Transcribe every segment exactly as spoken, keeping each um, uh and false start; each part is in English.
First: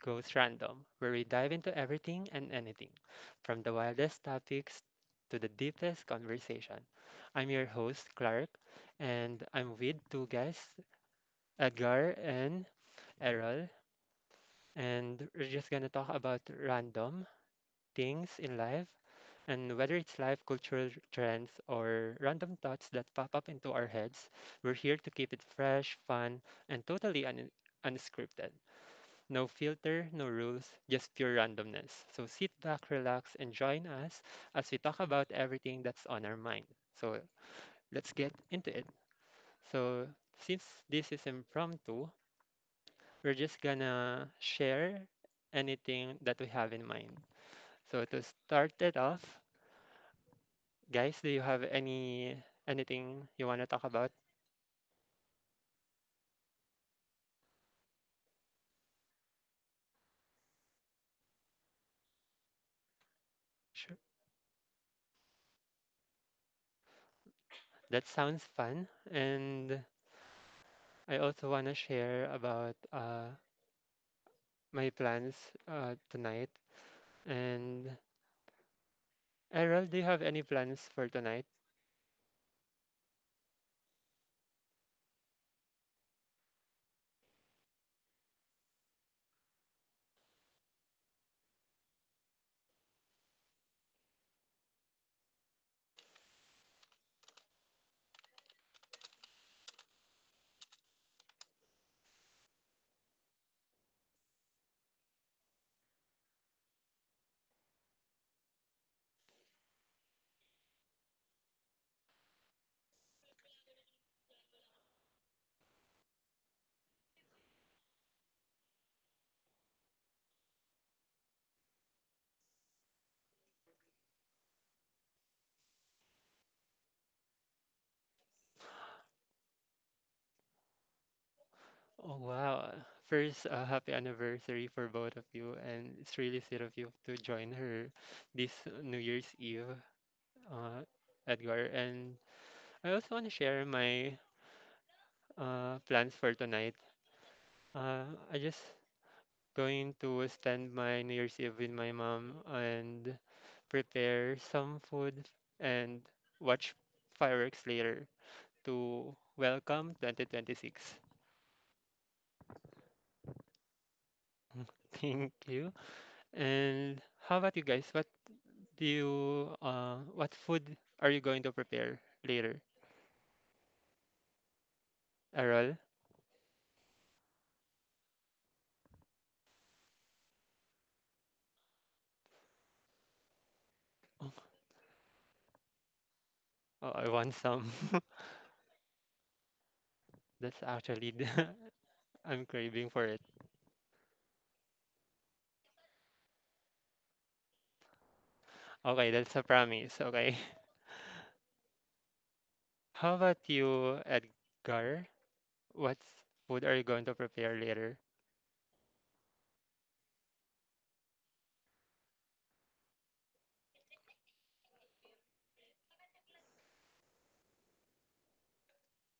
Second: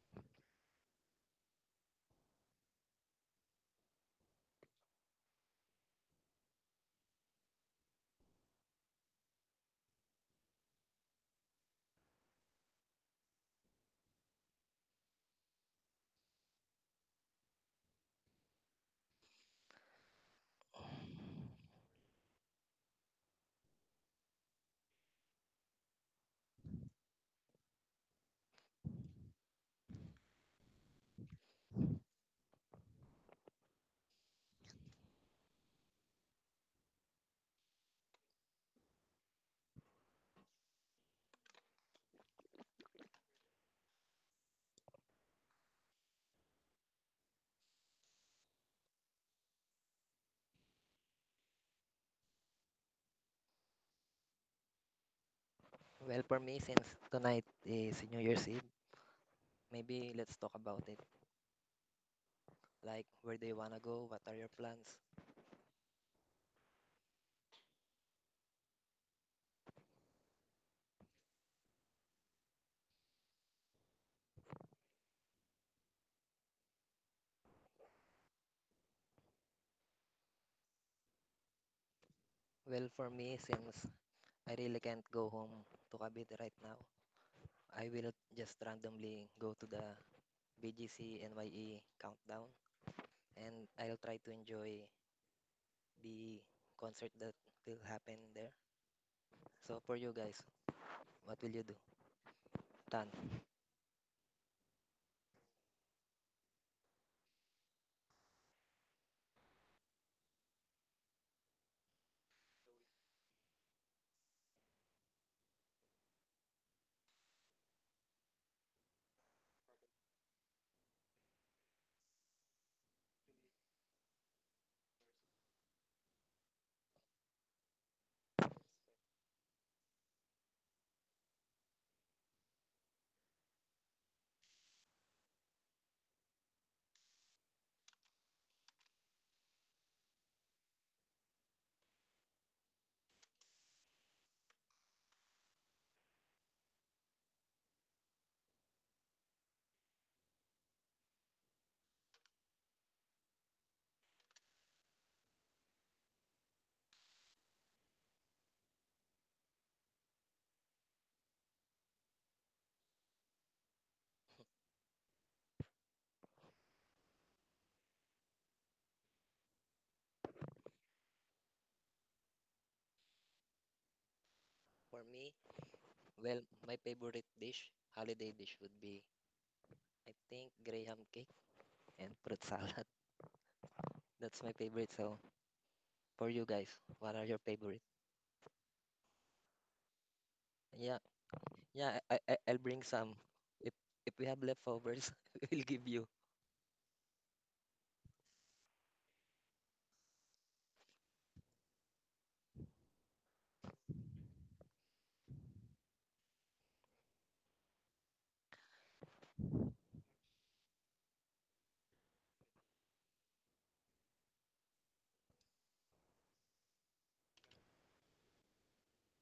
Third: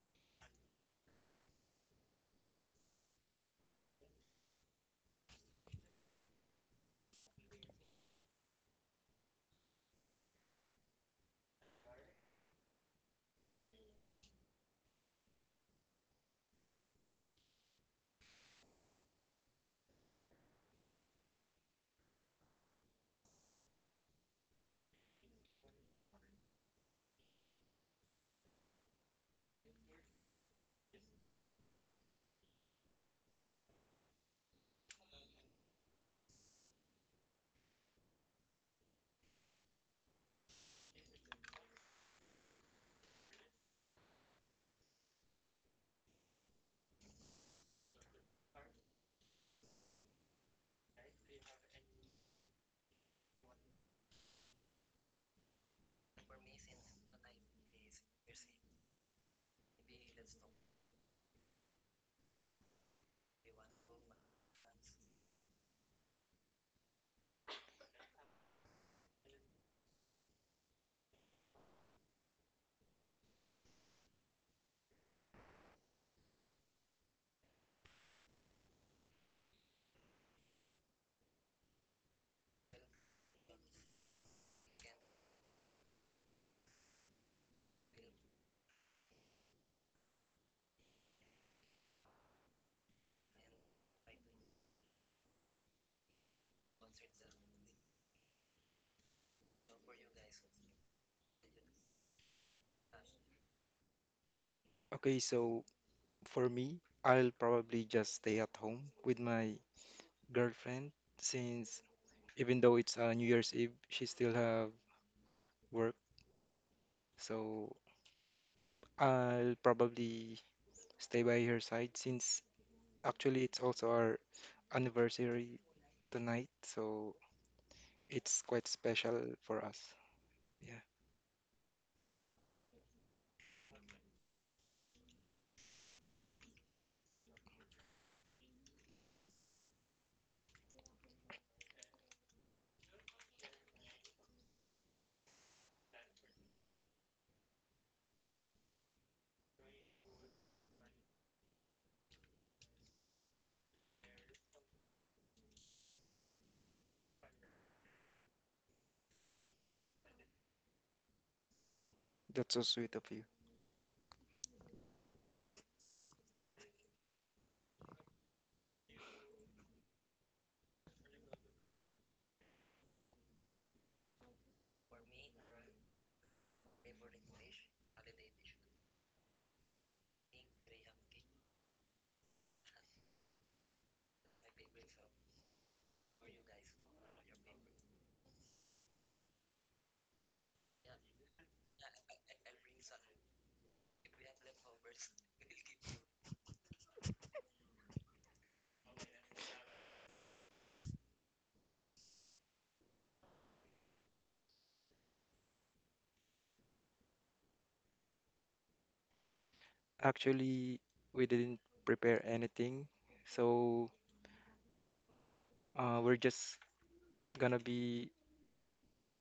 Goes Random, where we dive into everything and anything, from the wildest topics to the deepest conversation. I'm your host Clark, and I'm with two guests, Edgar and Errol, and we're just gonna talk about random things in life and whether it's life, cultural trends, or random thoughts that pop up into our heads. We're here to keep it fresh, fun, and totally un- unscripted. No filter, no rules, just pure randomness. So sit back, relax, and join us as we talk about everything that's on our mind. So let's get into it. So, since this is impromptu, we're just gonna share anything that we have in mind. So, to start it off, guys, do you have any anything you want to talk about? Well, for me, since tonight is New Year's Eve, maybe let's talk about it. Like, where do you wanna Sure. go? What are your plans? That sounds fun. And I also want to share about uh, my plans uh, tonight. And Errol, do you have any plans for tonight? Well, for me, since I really can't go home to Cavite right now, I will just randomly go to the B G C N Y E countdown and I'll try to enjoy the concert that will happen there. So, for you guys, what will you do? Tan. Okay, so for me, I'll probably just stay at home with my girlfriend since even though it's uh, New Year's Eve, she still have work. So I'll probably stay by her side since actually it's also our anniversary tonight, so it's quite special for us. Yeah, Oh wow. First, uh, happy anniversary for both of you, and it's really sweet of you to join her this New Year's Eve, uh, Edgar. And I also want to share my uh, plans for tonight. Uh, I just going to spend my New Year's Eve with my mom and prepare some food and watch fireworks later to welcome twenty twenty-six. that's so sweet of you. Thank you. And how about you guys? What do you uh what food are you going to prepare later? For me, Errol? well, my favorite dish, holiday dish, would be, I think, graham cake and fruit salad. That's my favorite. So for you guys, Oh, oh, I what are want your some. favorite? That's Yeah, actually the. yeah. I, I I'm I'll bring craving for some. it. If if we have leftovers, we'll give you. Okay, that's a promise. Okay. How about you, Edgar? What food are you going to prepare later? Actually, we didn't prepare anything, so uh, we're just gonna be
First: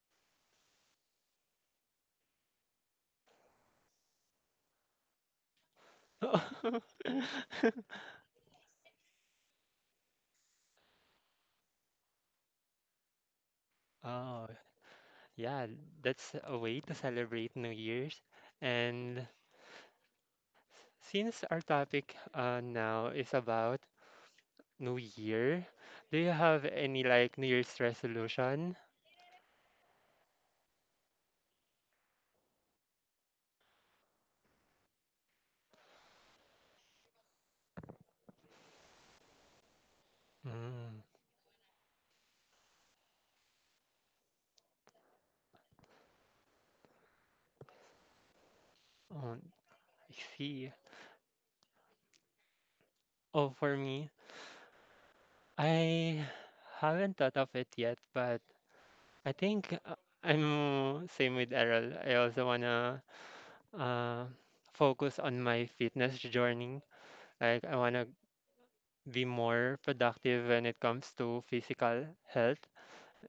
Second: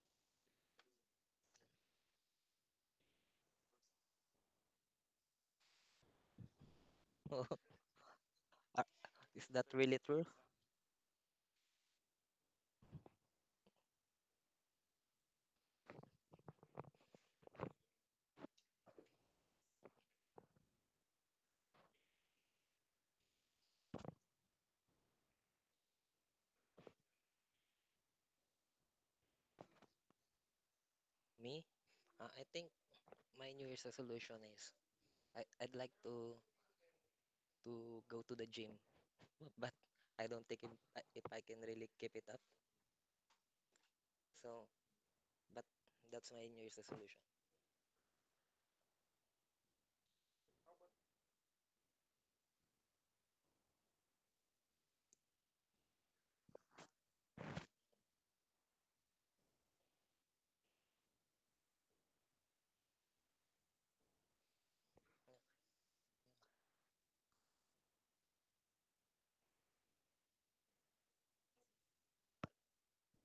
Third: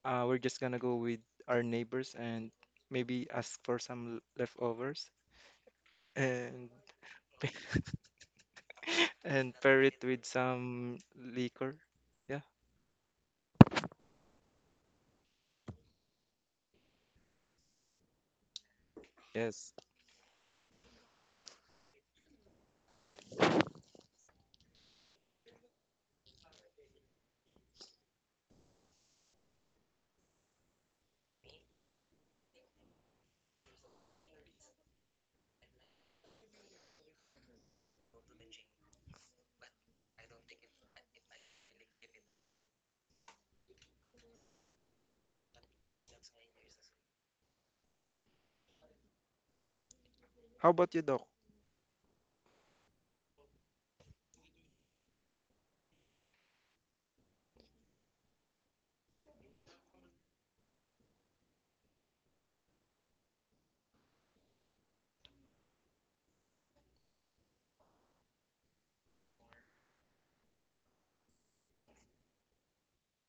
Uh, we're just gonna go with our neighbors and maybe ask for some l- leftovers and Are- Is and that pair it really with true? some liquor. Yeah. Oh, yeah, that's a way to celebrate New Year's. And Yes. since our topic uh, now is about New Year? Do you have any like New Year's resolution? Me? Uh, I think my New Year's resolution is I I'd like to to go to the gym, but I don't think if Mm. I, if I can really keep it up. So, but that's my New Year's resolution. Oh, I How see. about you, Doc? Oh, for me, I haven't thought of it yet, but I think uh, I'm same with Errol. I also wanna uh, focus on my fitness journey. Like I wanna be more productive when it comes to physical health.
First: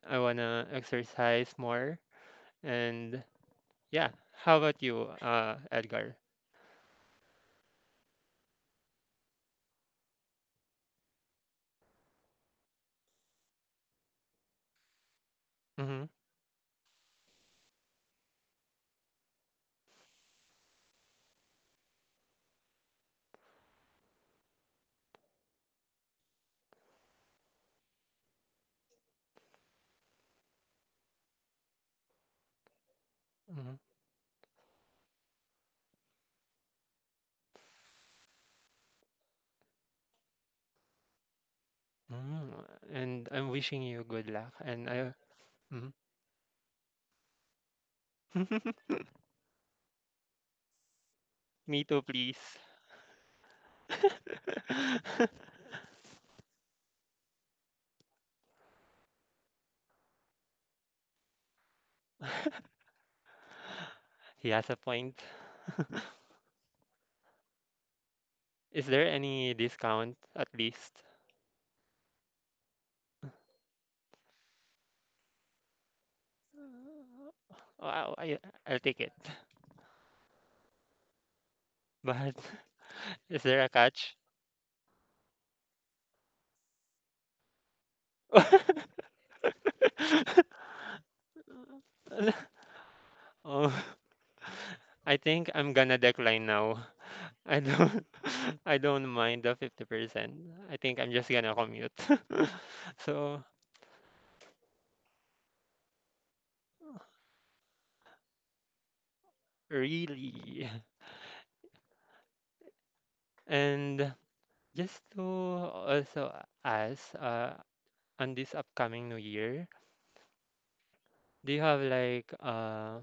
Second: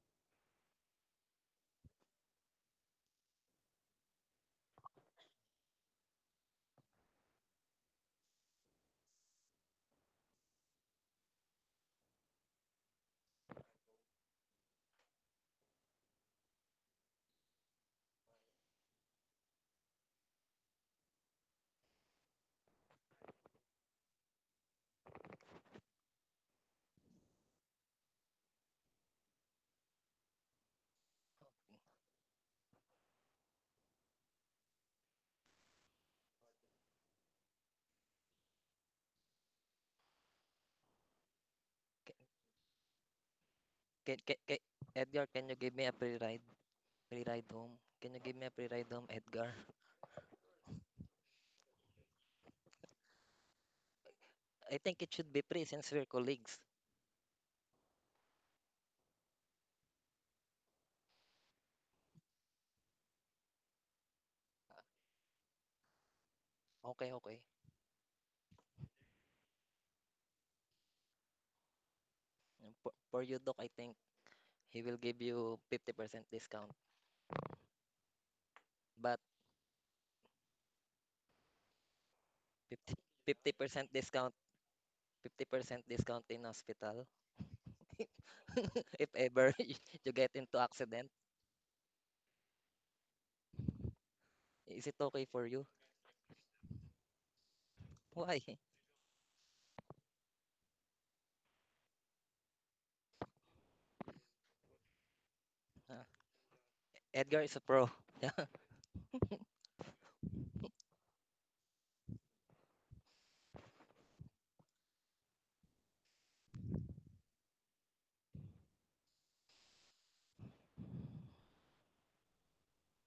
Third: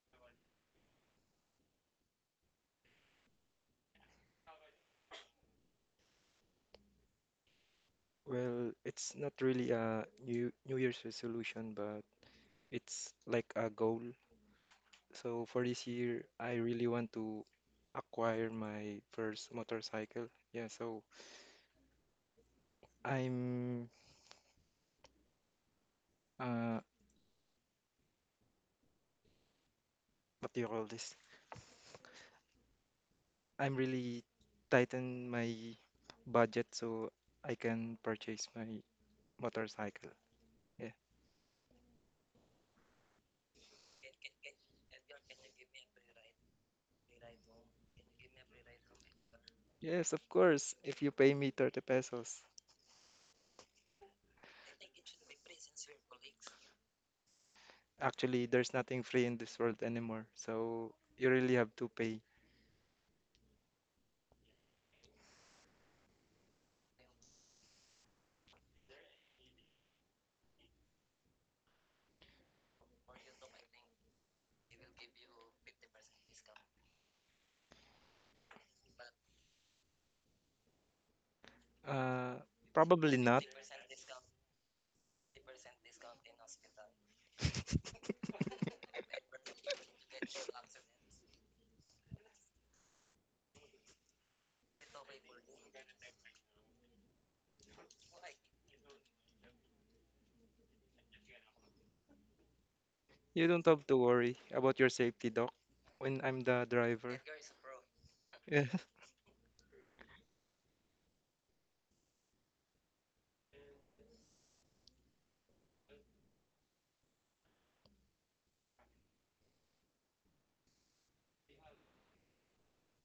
I wanna exercise more, and yeah. How about you, uh, Edgar? Well, it's not really a new New Year's resolution, but it's like a goal. So for this Mm-hmm. year, I really want to acquire my first motorcycle. Yeah, so I'm uh what do you call this? I'm really tighten my budget so I can purchase my motorcycle. Yeah. Mm, and I'm wishing you Can good can luck. can, And I, Edgar, can you give me a mm. free ride free ride home? Can you give me a free ride home, Edgar? Yes, of course. If you pay me thirty Me too, pesos, please. I think it should be free since we're colleagues. actually, there's nothing free in this world anymore. So you really have to pay. He has a point. Okay, okay. Is there any discount at least? Um, For for you, Doc, I think he will give you fifty percent discount. Wow, I, I'll take it. But But Uh, Probably not. is 50, there a percent catch? discount, fifty percent discount in hospital. If ever you get into accident, Oh, is it I okay for think you? I'm gonna decline now. I don't, Why? I don't mind the fifty percent. I think I'm just gonna commute. So, You don't have to worry about your safety, doc, Uh, when I'm the driver. Edgar is a pro. Yeah. Yeah. really. And just to also ask, uh, on this upcoming new year, do you have like uh,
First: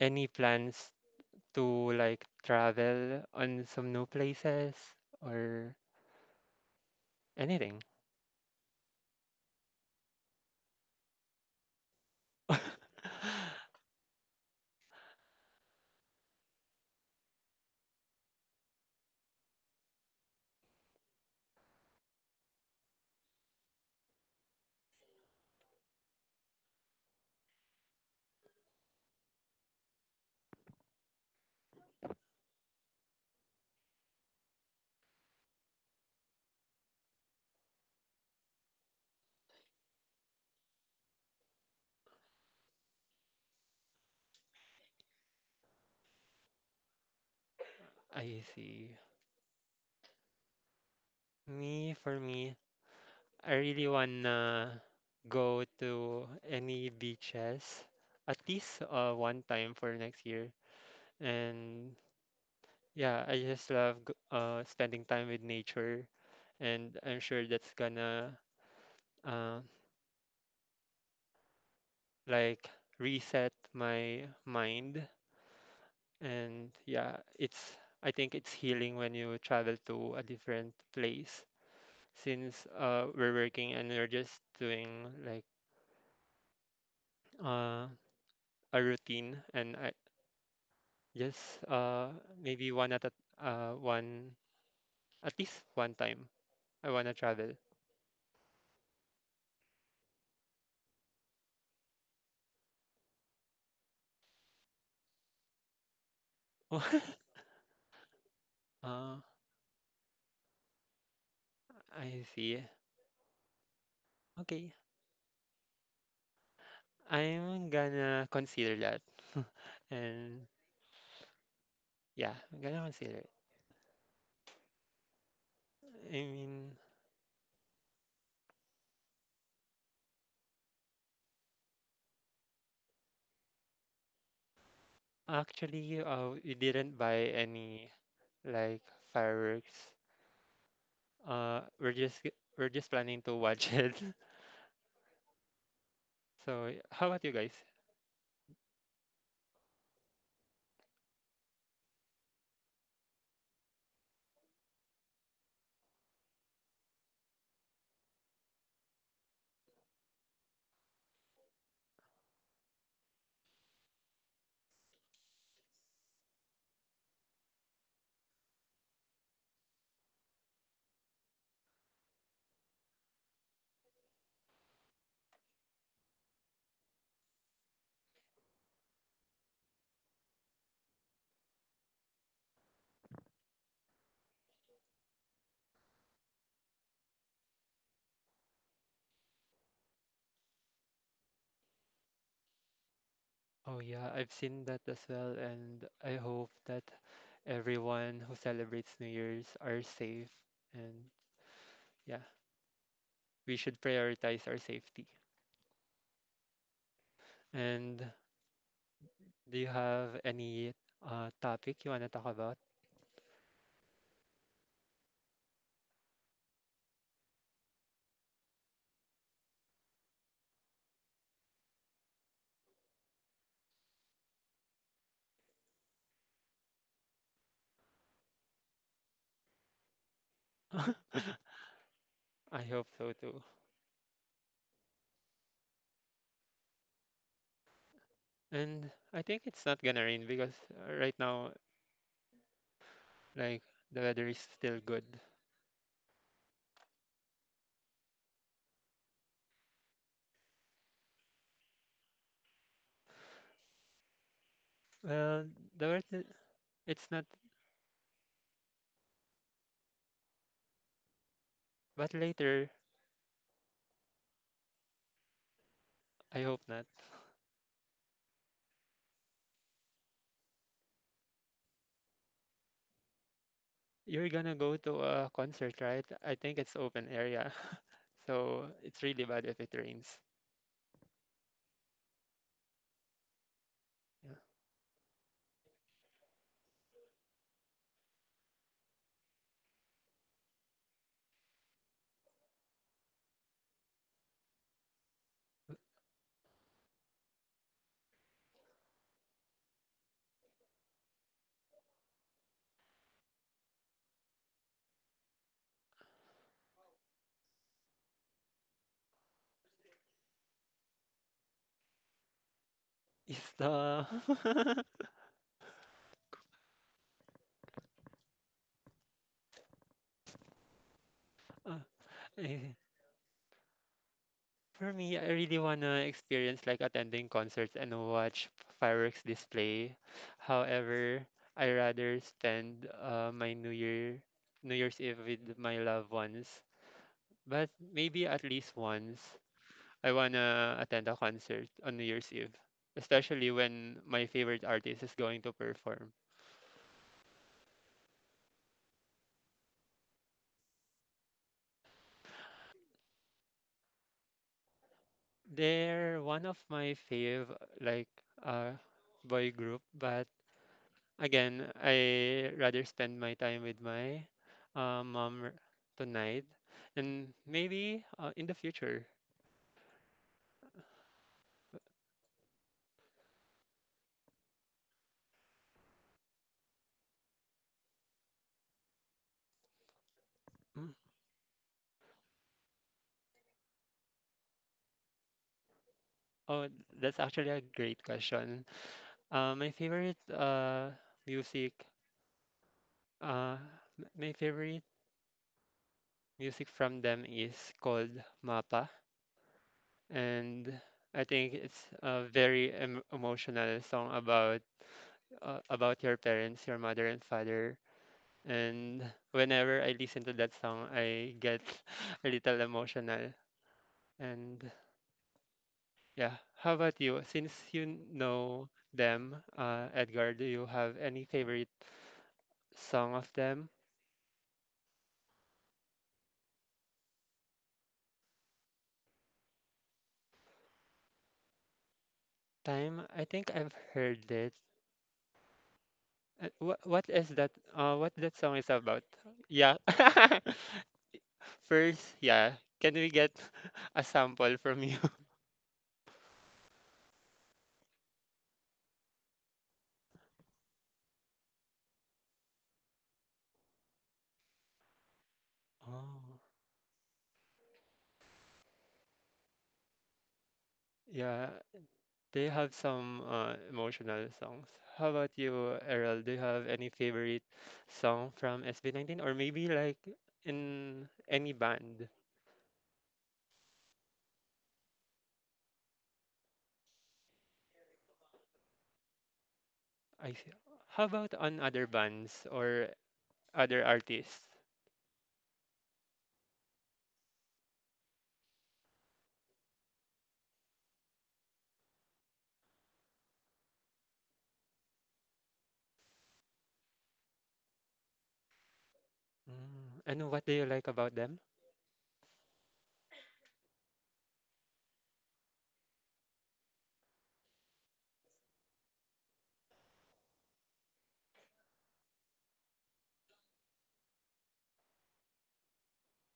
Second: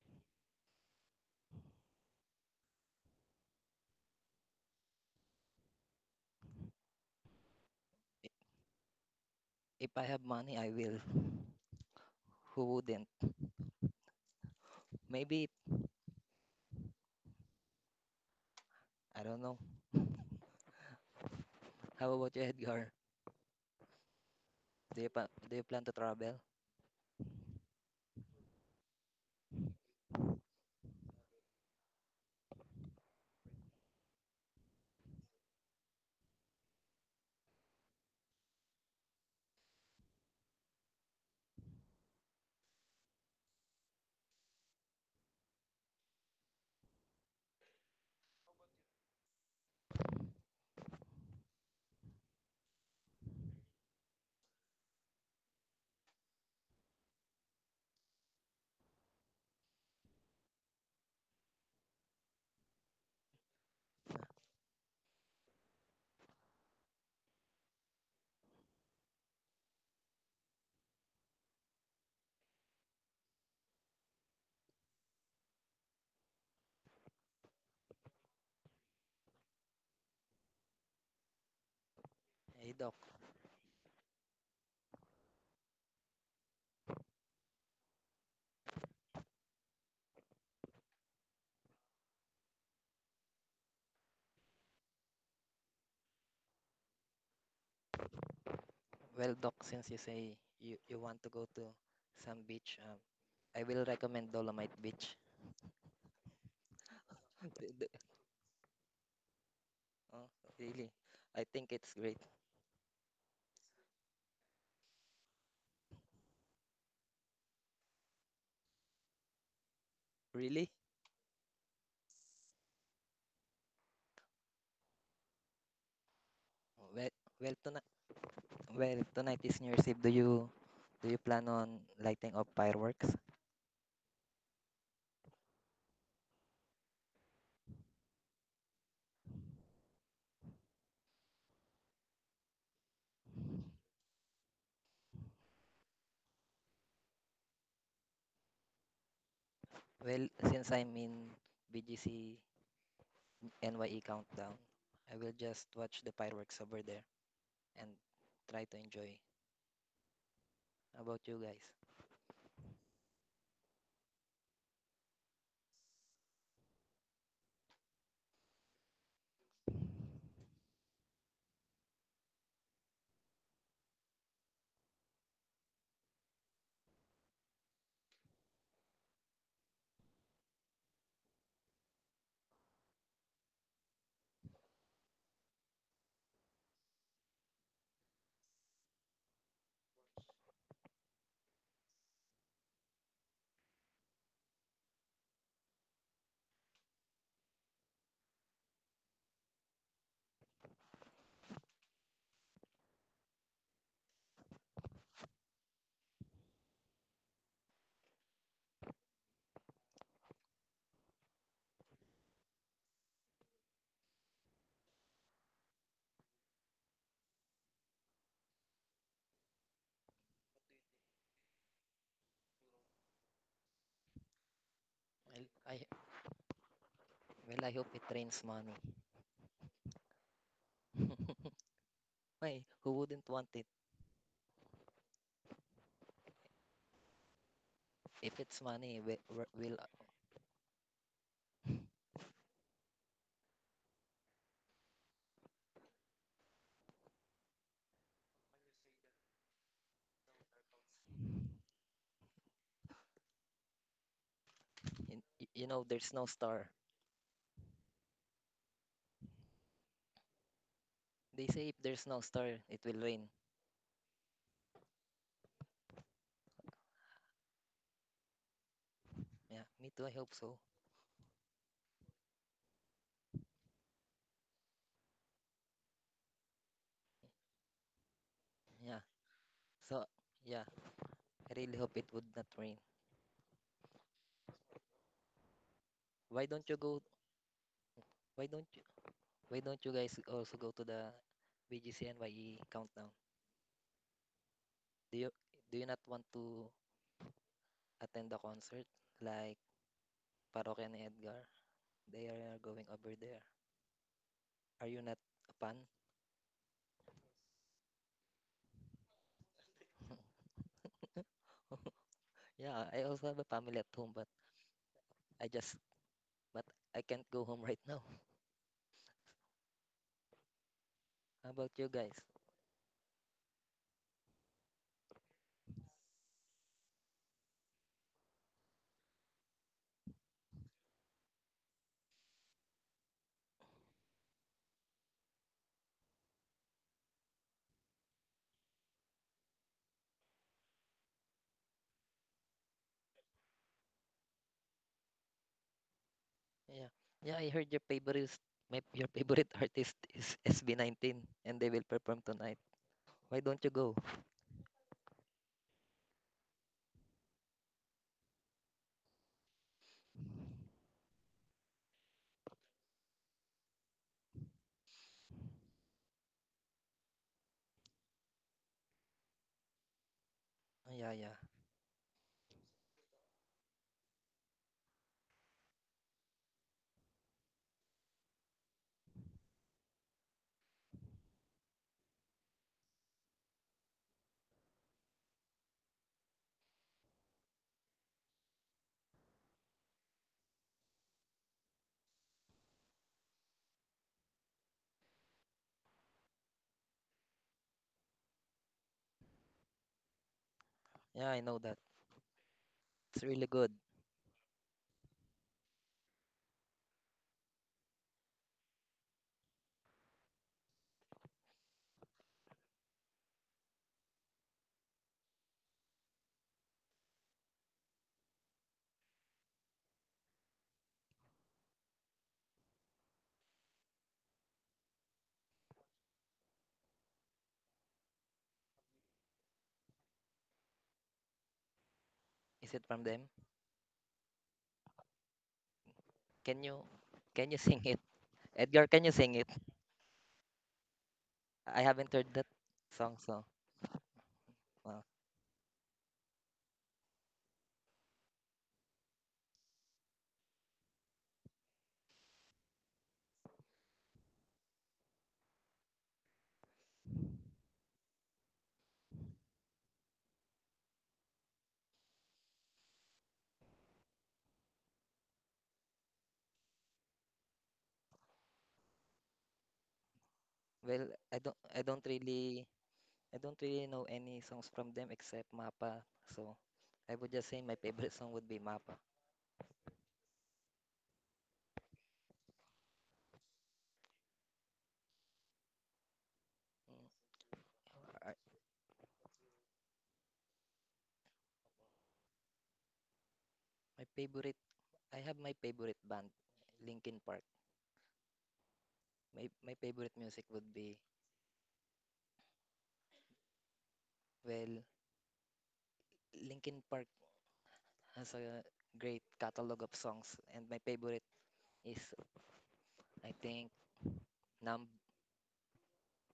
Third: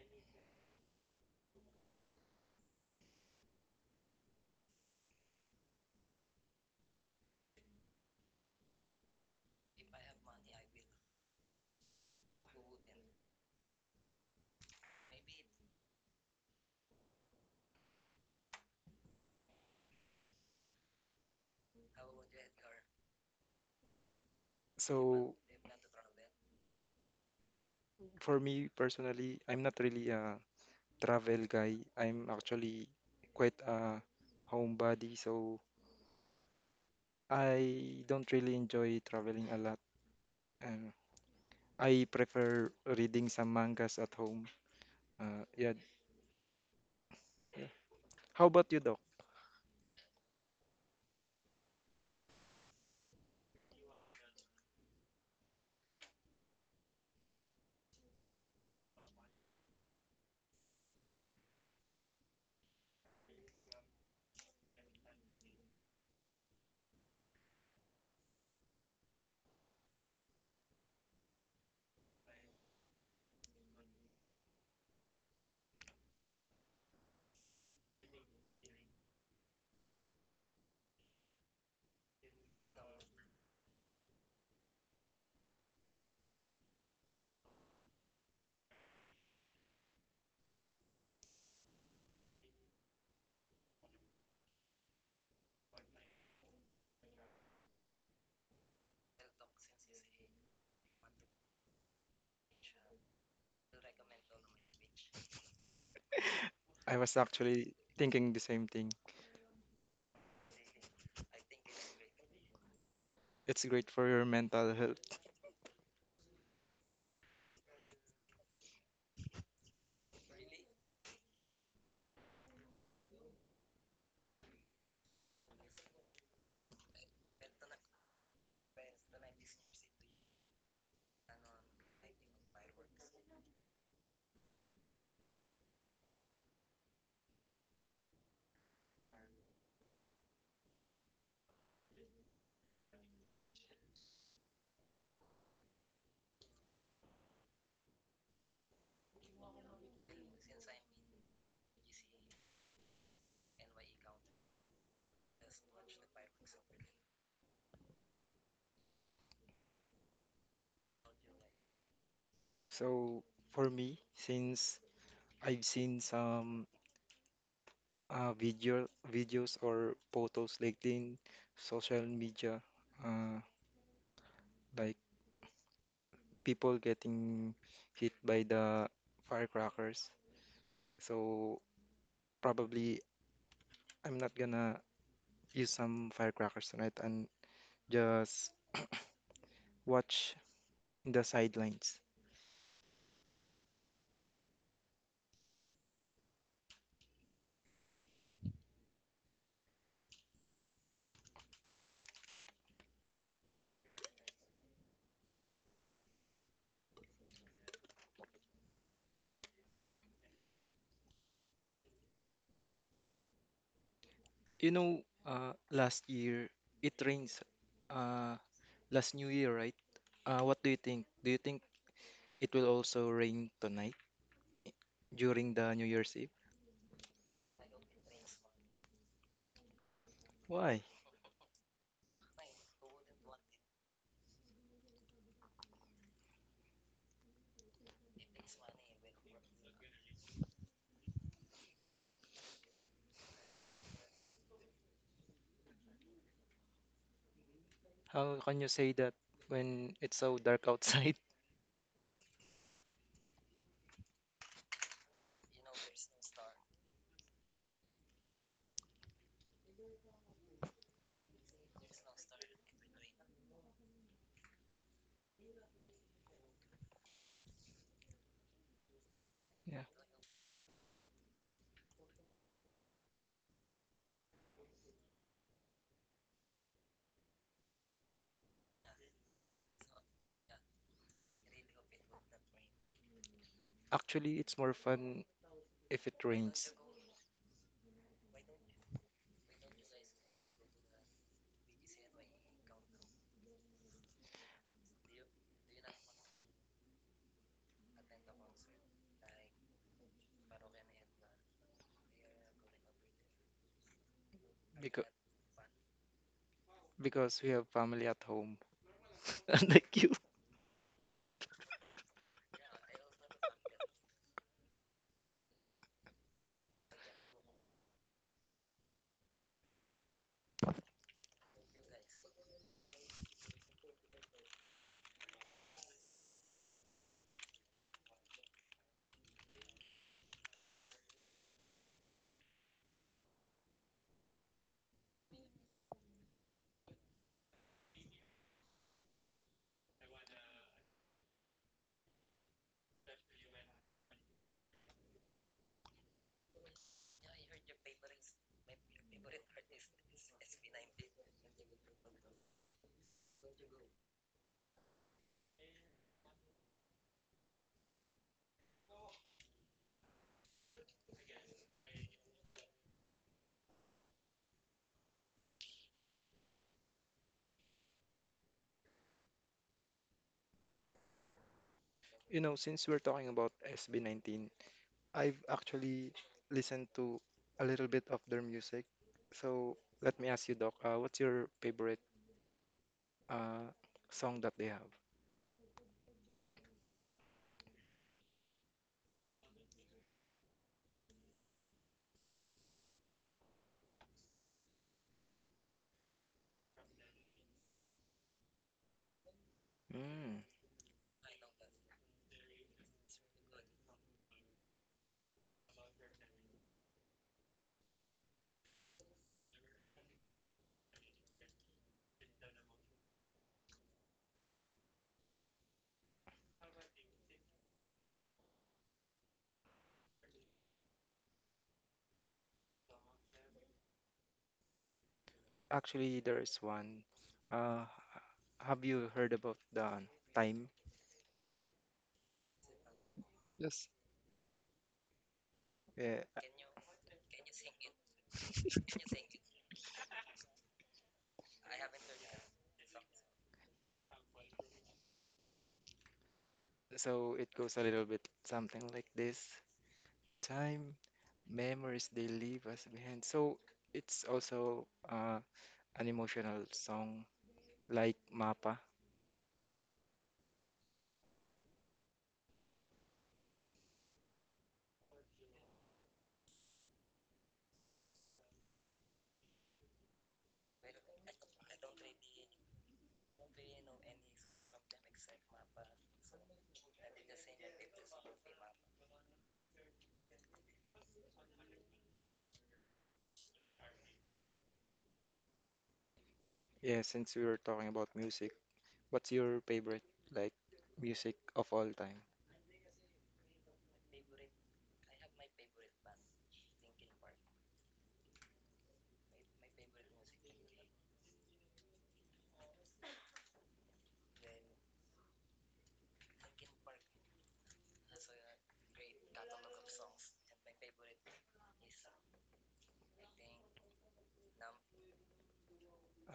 any plans to like travel on some new places or anything? If I have money, I will. Who wouldn't? Maybe, I don't know. How about you, Edgar? Do you, pa So do you plan to travel? for me personally, I'm not really a travel guy. I'm actually quite a homebody, so I don't really enjoy traveling a lot. And I prefer reading some mangas at home. Uh, yeah. Yeah. I How about you, see. Doc? Me, for me, I really wanna go to any beaches at least uh, one time for next year. And yeah, I just love g- uh, spending time with nature, and I'm sure that's gonna uh, like reset my mind. And yeah, it's I think it's healing when you travel to a different place since Hey, Doc. uh, we're working and we're just doing like uh, a routine, and I just uh, maybe one at a, uh, one at least one time I wanna travel. Well, Doc, since you say you, you want to go to some beach, um, I will recommend Dolomite Beach. uh, I was The- actually the- thinking the same thing. I oh, really? I think it's great. see. It's great for your Okay. mental health. I'm gonna consider that. And Really? yeah, I'm gonna consider it. I mean, Well, well tonight, well tonight is New Year's Eve. Do you do you plan on lighting up fireworks? actually, uh, we didn't buy any like fireworks. Uh, we're just g- we're just planning to watch it. So, y- how about you guys? Well, since I'm in B G C N Y E countdown, I will just watch the fireworks over there and try to enjoy. How about you guys? So for me, since I've seen some uh, video videos or photos like in social media, uh, like people getting hit by the firecrackers. So probably I'm not gonna use some firecrackers tonight and just watch the sidelines. Oh yeah, I've seen that as well, and I hope that everyone who celebrates New Year's are safe. And yeah, we should prioritize our safety. And do you have any uh topic you wanna talk about? You know, uh, last year it rains. Uh, Last New Year, right? Uh, what do you think? Do you think it will also rain tonight Well, during the I New Year's Eve? well I hope it rains money. Why? I Why? hope Who so wouldn't too. want it? If it's And money, we, I think we're- it's we'll, not gonna uh, rain because uh, right now, like, the weather is still good. How can you say that when it's so dark outside? in- y- Well, you know, the there's weather, no star. it's not, They say if there's but no star, later, it will rain. I hope not. Yeah, Yeah. me too. I hope so. You're gonna go to a concert, right? I think it's open area. So it's Yeah. really bad if it So rains. yeah, I really hope it would not rain. Yeah. Actually, it's more fun if it Why don't rains you go? Why don't you? Why don't you guys also go to the BGCNYE countdown? Do you do you not want to attend the concert like Parokya and Edgar? They are going over there. Are you because not a fan? because we have family at home, unlike you. Yeah, I also have Is a the family at home, but I just but I can't go home right now. How about uh, you guys? eh, For me, I really wanna experience like attending concerts and watch fireworks display. However, I rather spend uh, my New Year New Year's Eve with my loved ones. But maybe at least once I wanna attend a concert on New Year's Eve, especially when my favorite artist is going to perform. Yeah. Yeah, I heard your favorite my your favorite artist is S B nineteen and they will perform tonight. Why don't you go? They're one of my fave like uh boy group, but Again, I rather spend my time with my uh, mom r- tonight, and maybe uh, in the future. Oh, yeah, yeah. You know, since we're talking about S B nineteen, I've actually listened to a little bit of their music. So let me ask you, Doc, Mm. uh, what's your favorite uh, song that they have? Oh, that's actually a great question. Uh, my favorite uh, music, uh, m- my favorite music from them is called Mapa, Mm, and I Yeah, I think know that. it's a very em It's really good. emotional song about uh, about your parents, your mother and father. And whenever I listen to that song, I get a little emotional. And yeah, how about you? Since you know them, uh, Edgar, do you have any favorite song of them? actually, there is one. Uh, have you heard about the Time? Is it Time, from I them? think I've Yes. heard it. Yeah, Uh, Can What you what is that? can you sing Uh, it? What that song is Edgar, about? can you sing it? Yeah. I haven't First, heard that yeah. Can we song, get so. a sample from you? Wow. so it goes a little bit something like this. Time, memories they leave us behind. So it's also uh, an Oh, emotional song like Mapa? yeah. They have some uh, emotional songs. How about you, Errol? Do you have any favorite song from S B nineteen or maybe like in Well, I any don't I band? don't really I don't really know any songs from them except Mapa. So, I would just say my favorite song would be Mapa. I see. How about on other bands or other artists? Yeah, Mm, since we were talking about ar- music, what's your favorite like music of all time? My favorite I have my favorite band, Linkin Park. My my Mm. favorite And what music do you would like be, about them? well, Linkin Park has a great catalog of songs, and my favorite is, I think, Numb.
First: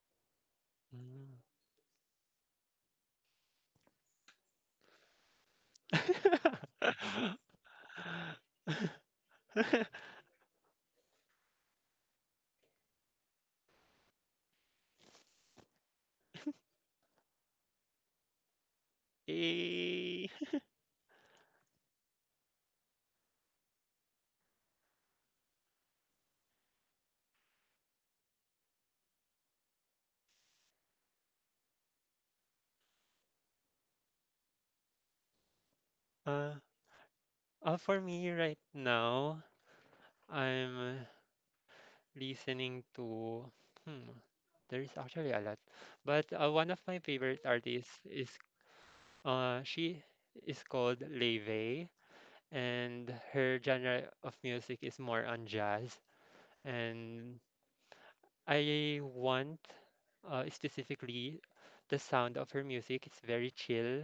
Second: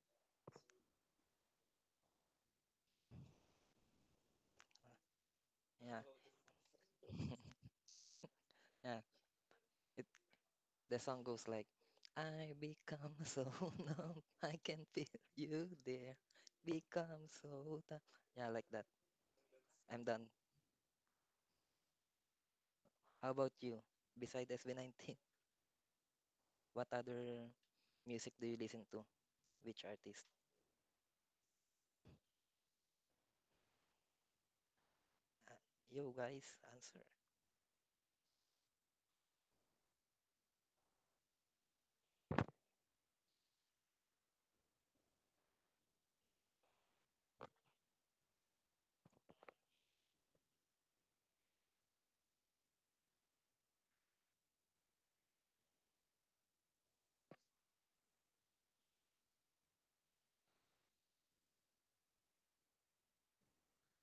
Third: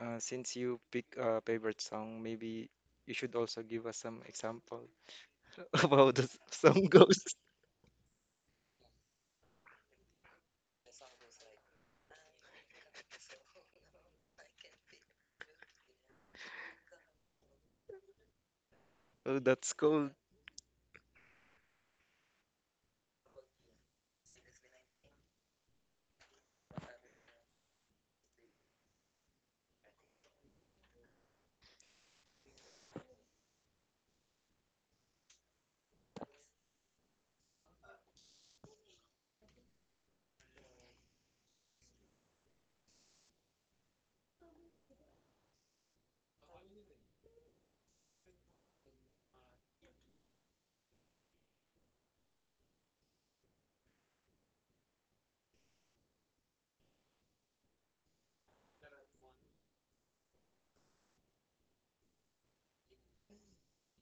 Uh, since you pick Mm. a favorite song, maybe you should also give us some example of Yeah, how the s- song goes. yeah. It the song goes like, I become so numb, I can feel you there. Become so numb. Yeah, like that. Oh, that's I'm cool. Eh, done. How about you? Besides S B nineteen, what other music do you listen to? Which artist? Uh, you uh, guys answer. uh, for me right now, I'm uh, listening to hmm, there is actually a lot. But uh, one of my favorite artists is uh she is called Leve, and her genre of music is more on jazz, and I want uh, specifically the sound of her music. It's very chill,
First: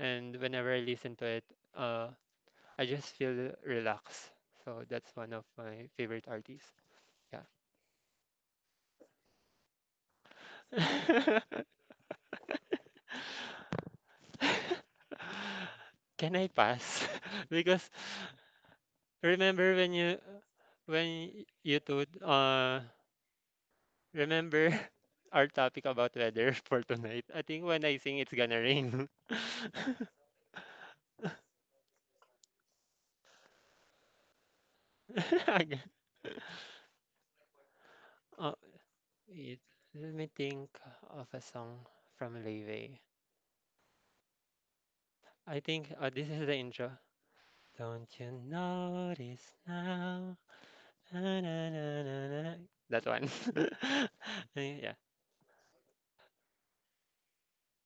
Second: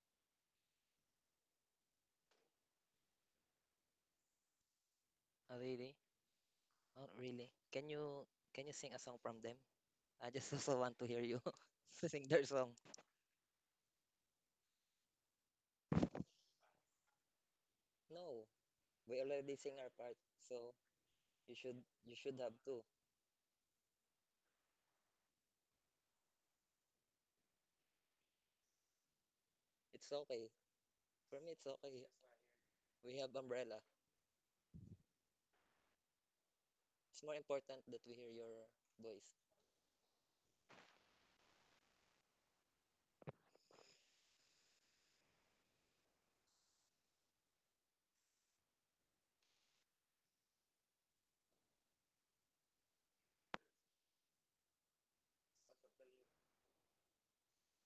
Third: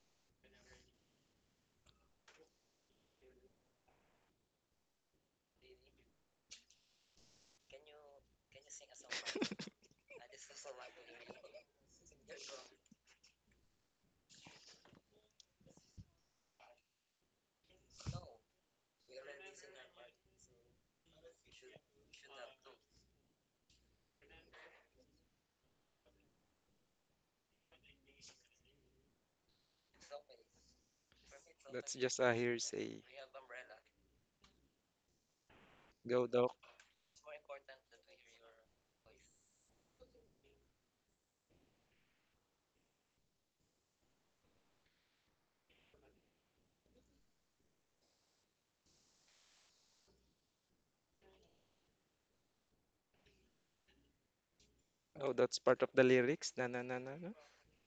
and whenever I listen to it uh I just feel relaxed. So that's one of Oh, my really? favorite artists. Oh, really? Can you can you sing a song from them? I just also want to hear you Yeah. sing their song. Can I pass? Because No, we already remember sing our when part, you so when you you should two you should have uh too. remember our topic about weather for tonight? I think when I sing it's gonna rain. It's okay. For me, it's That's okay. just a hearsay. We have umbrella. Ag- Go, Doc. It's more important that we hear uh, your voice. wait, let me think of a song from Leeway. I think uh, this is the intro. Don't you notice now? Na, na, na, na, na. That one. Eh, yeah. Oh, that's part of the lyrics. Na na na na. Na.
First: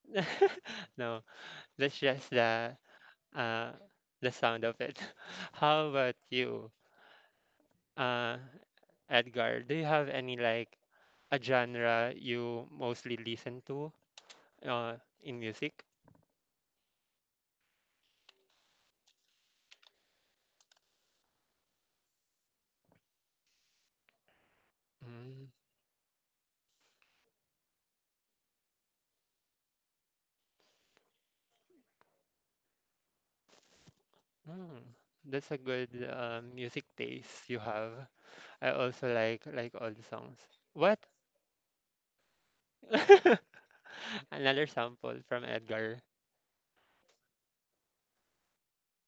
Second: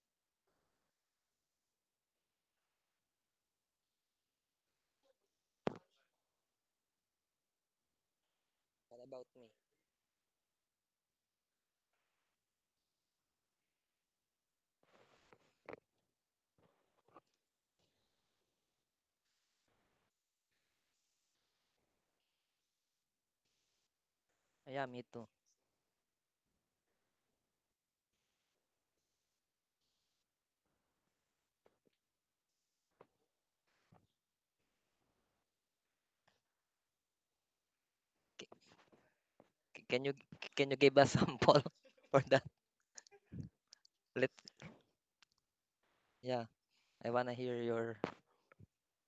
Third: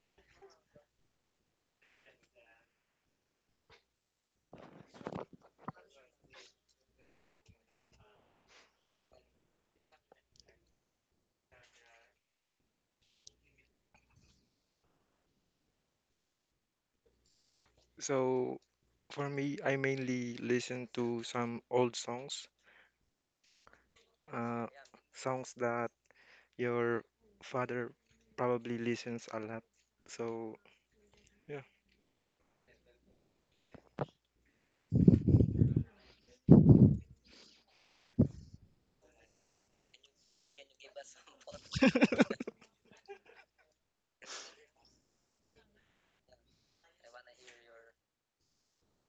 No, that's just the uh, the sound of it. How about you, uh, What about me? Edgar? Do you have any like a genre you mostly listen to uh, in music? So for me, I mainly listen to some old songs, uh, Yeah, me too. Mm. songs that your father probably listens a lot. So, yeah. Mm. That's a good uh, music taste you have. C- I also like like c- old can you songs. can you give What? a sample for that? Let Another sample from Edgar. Yeah, I wanna hear your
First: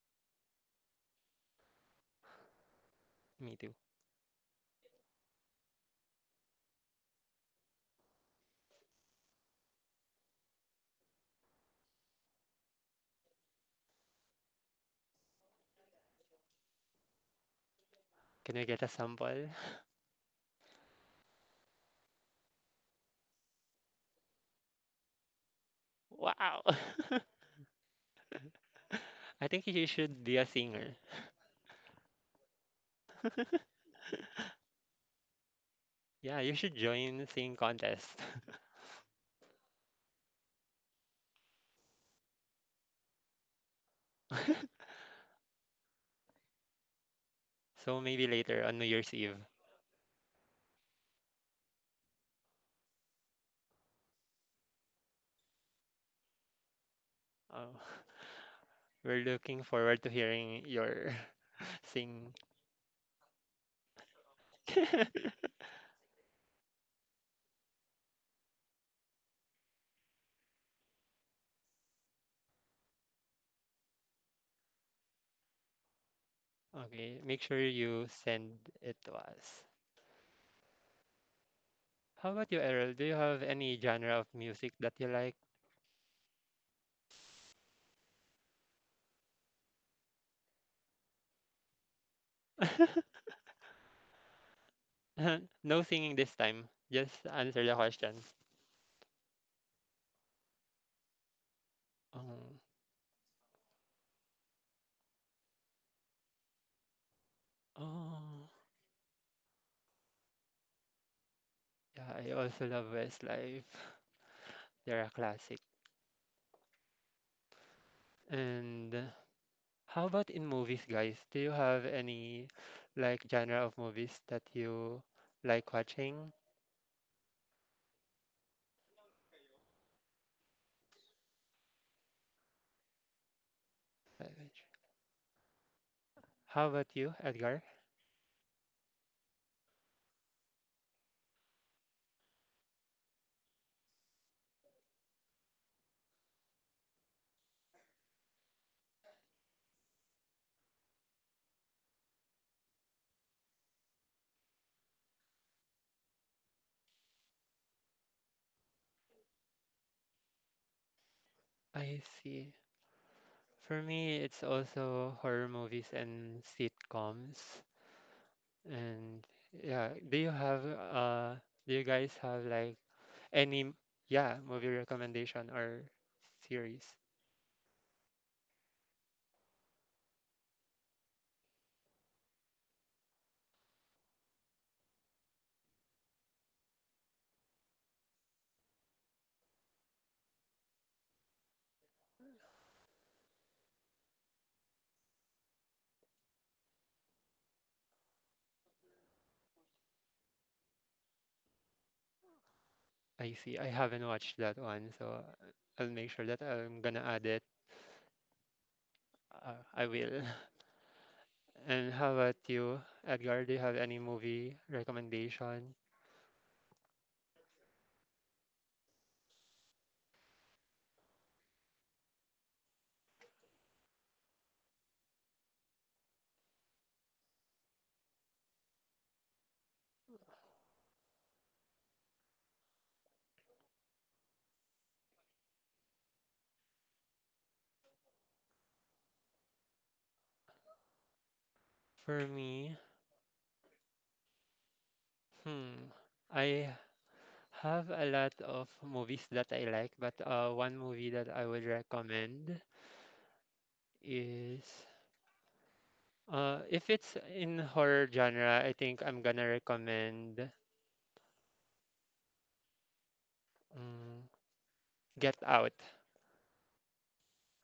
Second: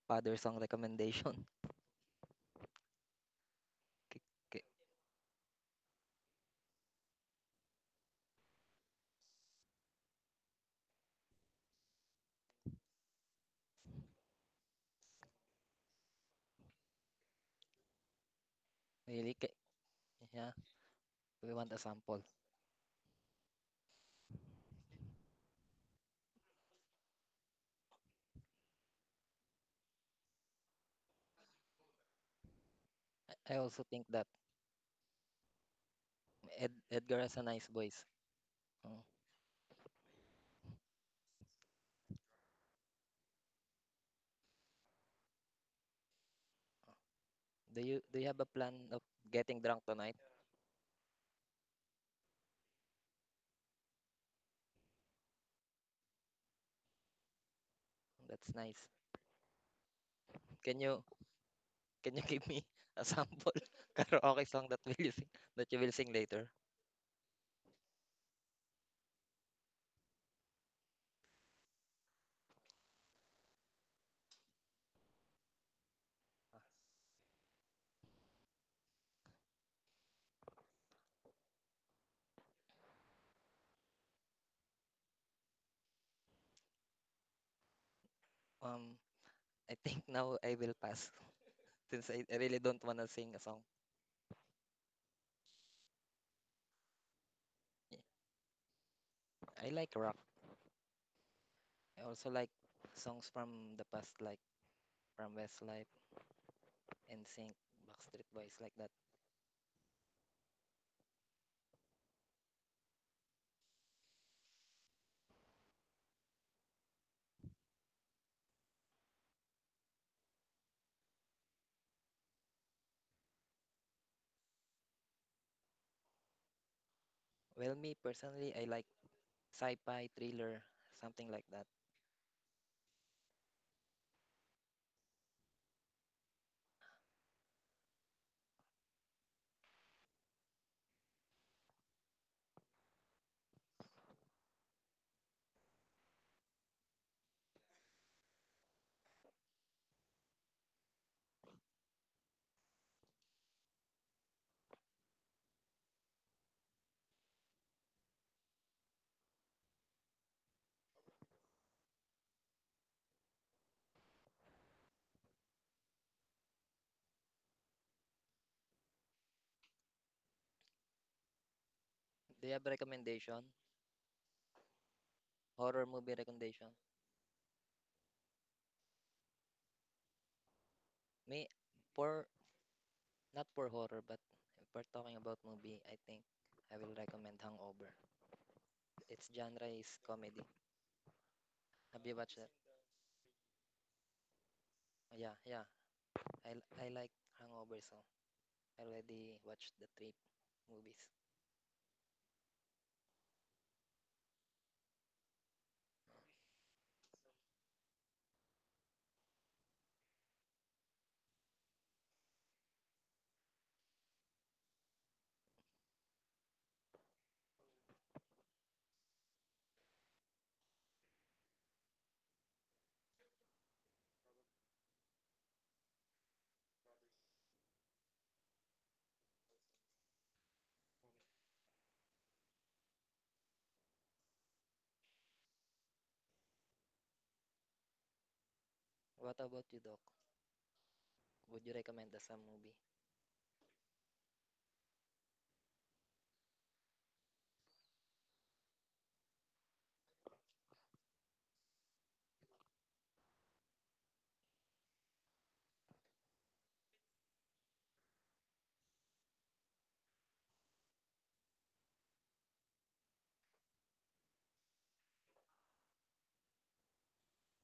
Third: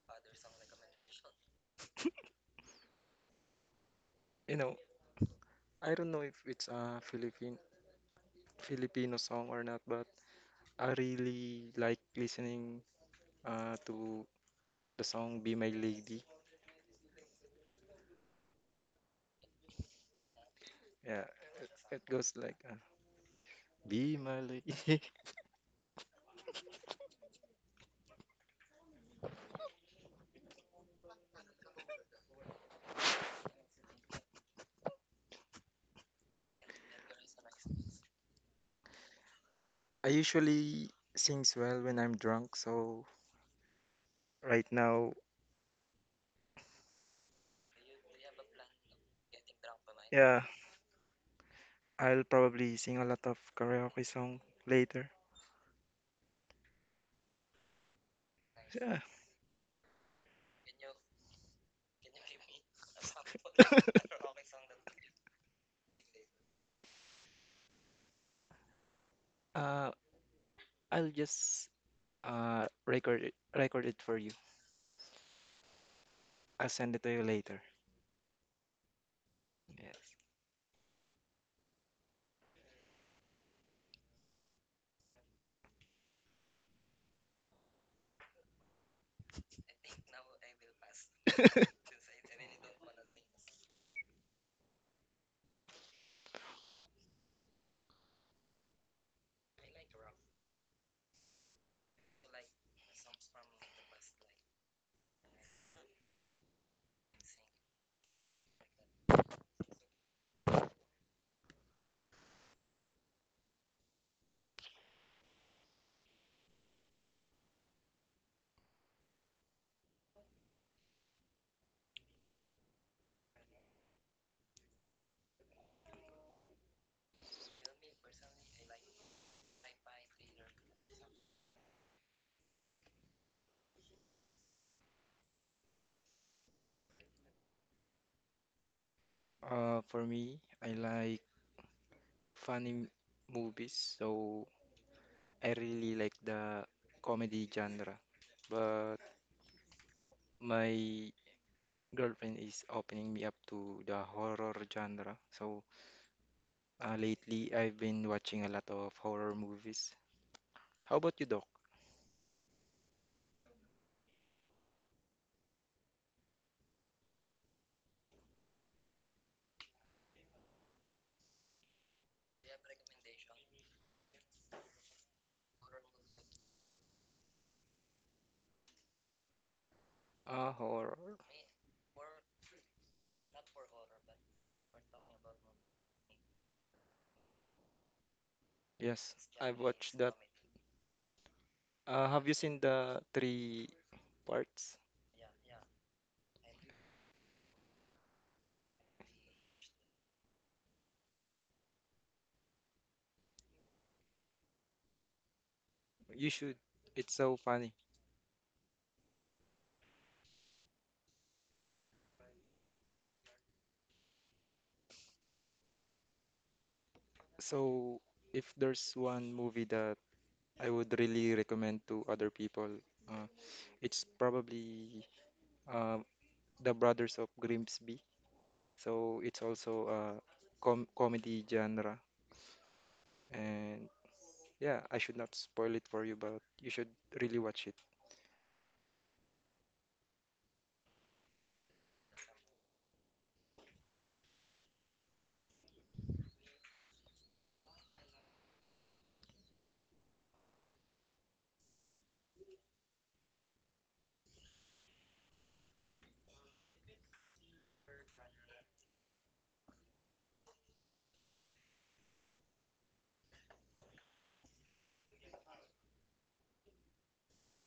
father song recommendation. Me too. K- You k- know, I don't know if it's a Philippine Filipino song or not, but I really like listening uh, to the song Be My Lady. Can we get a Really? sample? K- yeah, Yeah, we it, want a it sample. goes like uh, Be My Lady. Wow. I think you should be a singer. I also think that Yeah, you Ed, should Edgar join has a singing nice voice. contest. Oh. I usually sings well when I'm drunk, so right now, Do you So do you maybe have a later plan on New of Year's Eve. getting drunk tonight? yeah, I'll probably sing a lot of karaoke song later. Uh, That's nice. Yeah, we're looking forward to hearing Can you your can you sing. give me a sample karaoke song that will Okay, you sing that you will sing later? uh, I'll just uh, record it, record it for you. I'll send it to you make sure later. you send it to us. Yes. How about you, Errol? Do you have any genre of music that you like? Um, I think now I will pass since I, I really don't wanna sing a song. No singing this time. Just answer the Yeah, question. I like rock. I also like Um, songs from the past, like from Westlife, NSYNC, Backstreet oh, Boys, like that. yeah, I also love Westlife. They're a classic. And how about in movies, guys? Do you have any like genre of movies that you like watching? Well, me personally, I like sci-fi, thriller, something like that. Uh, which- How about you, Edgar? Uh, for me, I like funny m- movies, so I really like the comedy genre. But my girlfriend is opening me up to the horror genre. So uh, lately, I've been watching a lot of horror movies. How about you, Doc? I see. For me, it's also horror movies and sitcoms. And yeah, do you have uh do you guys have Do you have like recommendation? any m- yeah, movie recommendation or Horror movie recommendation. series? Uh, horror. Me for Not for horror, but if we're talking about movie, I think I will recommend Hangover. Yes, Its I've genre is watched that. comedy. Have Uh, you Have you watched that? seen the three parts? Yeah, yeah. I l- I like Hangover, so I already watched the three movies. I see. I haven't watched that one, so I'll make sure You that should. I'm gonna It's add so it. funny. Uh, I will. And how about you, Edgar? Do you have any movie recommendation? So, if there's one movie that I would really recommend to other people, uh, it's probably uh, The Brothers of Grimsby. So, it's also a com comedy genre. And yeah, I should not spoil it for you, but you should really watch it. What about you, Doc? Would you recommend the For same movie? me, hmm, I have a lot of movies that I like, but uh, one movie that I would recommend is uh, if it's in horror genre, I think I'm gonna recommend um, Get Out.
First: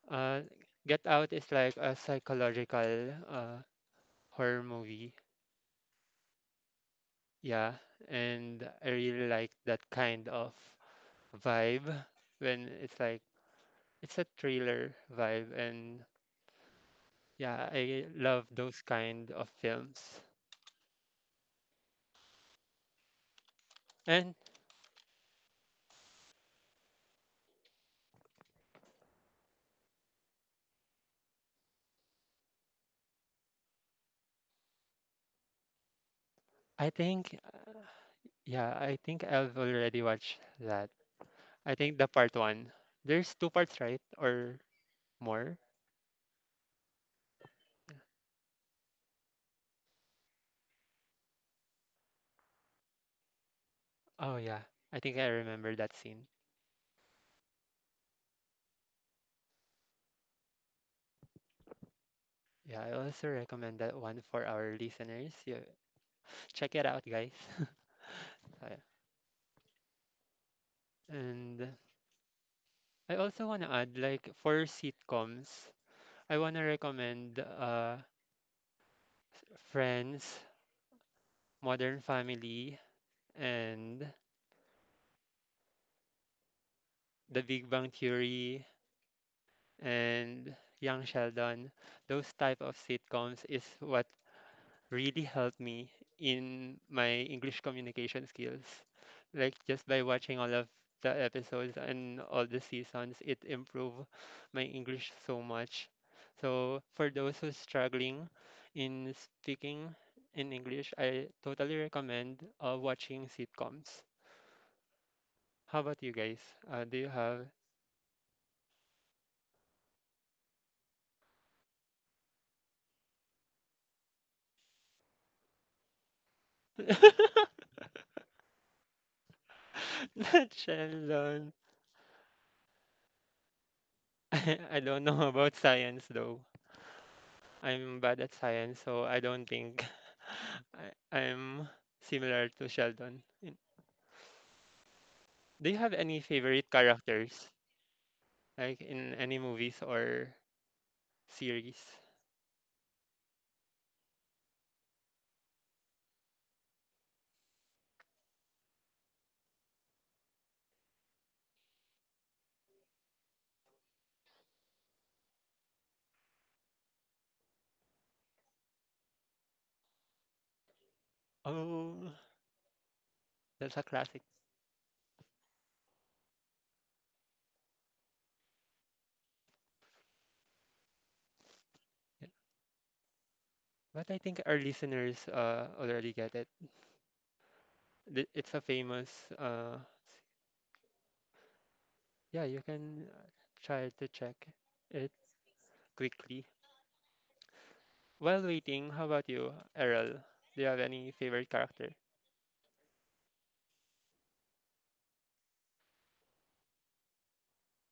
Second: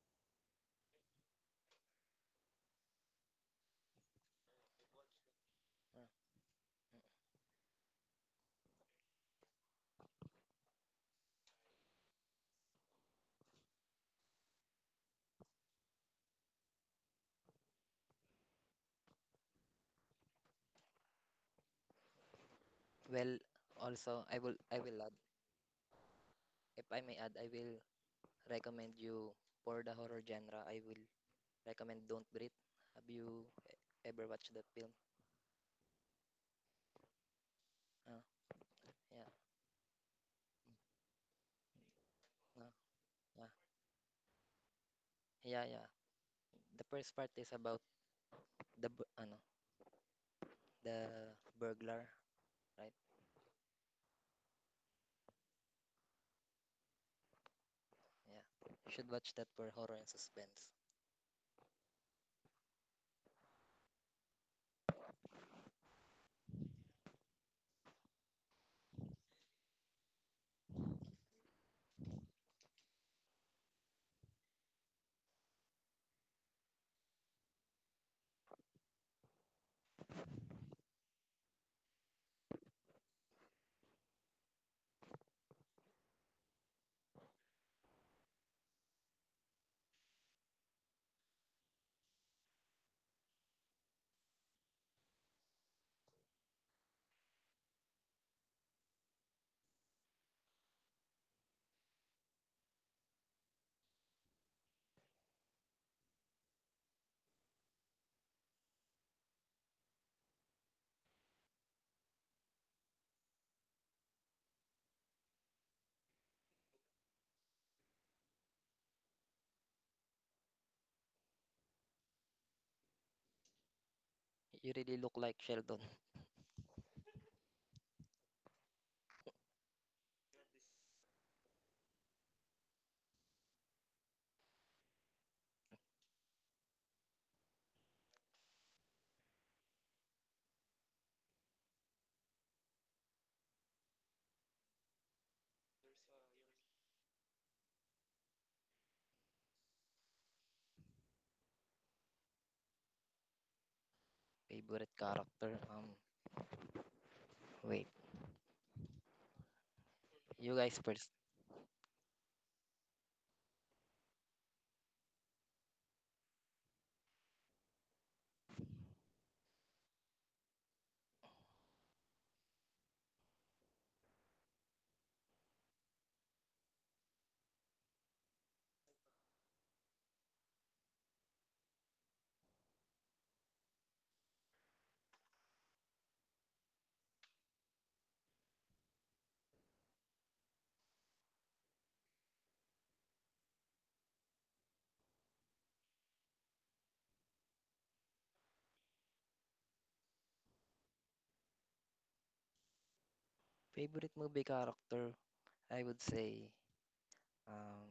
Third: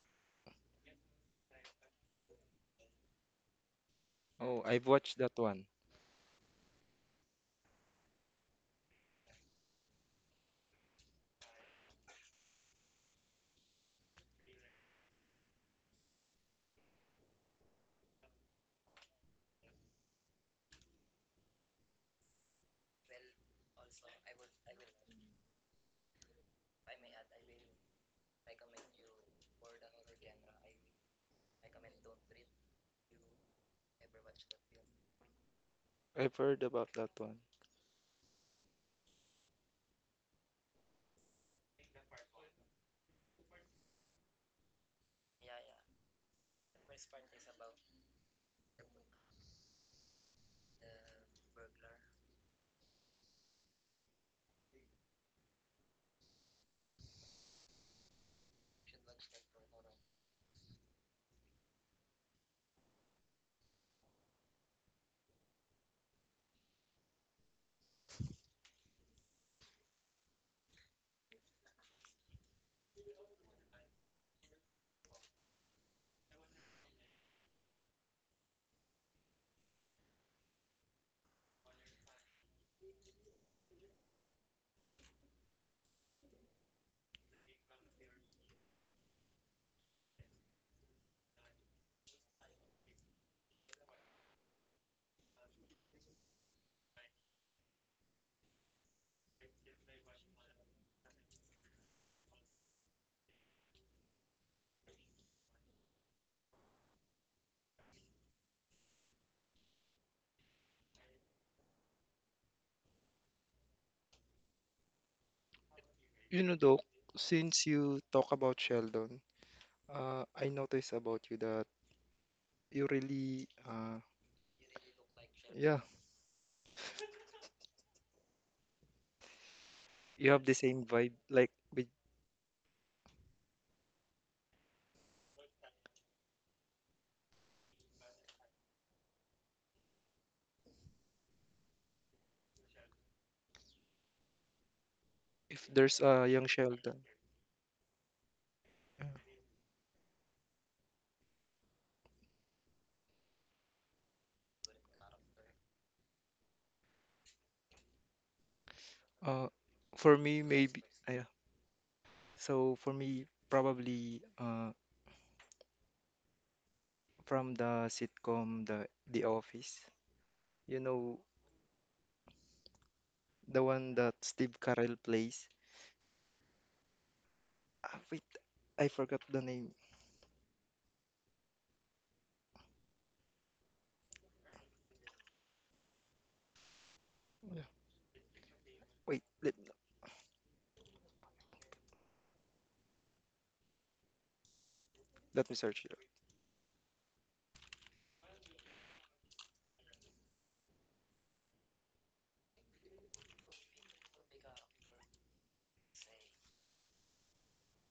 Uh, Get Out is like a psychological uh, Oh, horror I've movie. watched that one. Uh, Yeah, and I really like that kind of vibe when it's like it's a thriller vibe, and yeah, I love those kind of films. Well, also, And I will I will add, if I may add, I will recommend you for the horror genre. I will recommend Don't Breathe. Have you e- ever watched that film? I've heard I about that think one. Uh, yeah I think yeah. I've already watched that. I think the part No. one, there's two Yeah. parts, right? Or more? Yeah, yeah. The first part is about the bu- ano, the burglar, right? Oh yeah, I think I remember that scene. Yeah. You should watch that for horror and suspense. Yeah, I also recommend that one for our listeners. Yeah, check it out, guys. So, yeah. And I also want to add, like, for sitcoms, I want to recommend uh Friends, Modern Family, and The Big Bang Theory and Young Sheldon. Those type of sitcoms is what really helped me in my English communication skills. Like just by watching all of the episodes and all the seasons, it improved my English so much. So for those who's struggling in speaking in English, I totally recommend uh, watching sitcoms. How about you guys? You know, Doc, Uh, do you have since you talk about Sheldon, uh, I noticed about you that you really, uh, You really look like yeah, Sheldon. you have not the same vibe Sheldon? like with I, I don't know about science though. I'm bad at science, so I don't think I, I'm similar to Sheldon. In- Do if you have there's any a young favorite Sheldon. characters, like in any movies or series? Favorite character? Um, wait. Uh, for me, You guys maybe. first. ah, Yeah. So for me, probably uh, from the sitcom The The Office. You know, Oh, the that's a one that classic. Steve Carell plays. Ah, wait, I forgot the name. Yeah. But I think our listeners uh, already get it. Yeah. Th- It's a Wait, famous. let, Uh, yeah, you can uh, try to check it let me search it. quickly. While waiting, how about you, Errol? Do you have any favorite character? Favorite movie character? I would say, um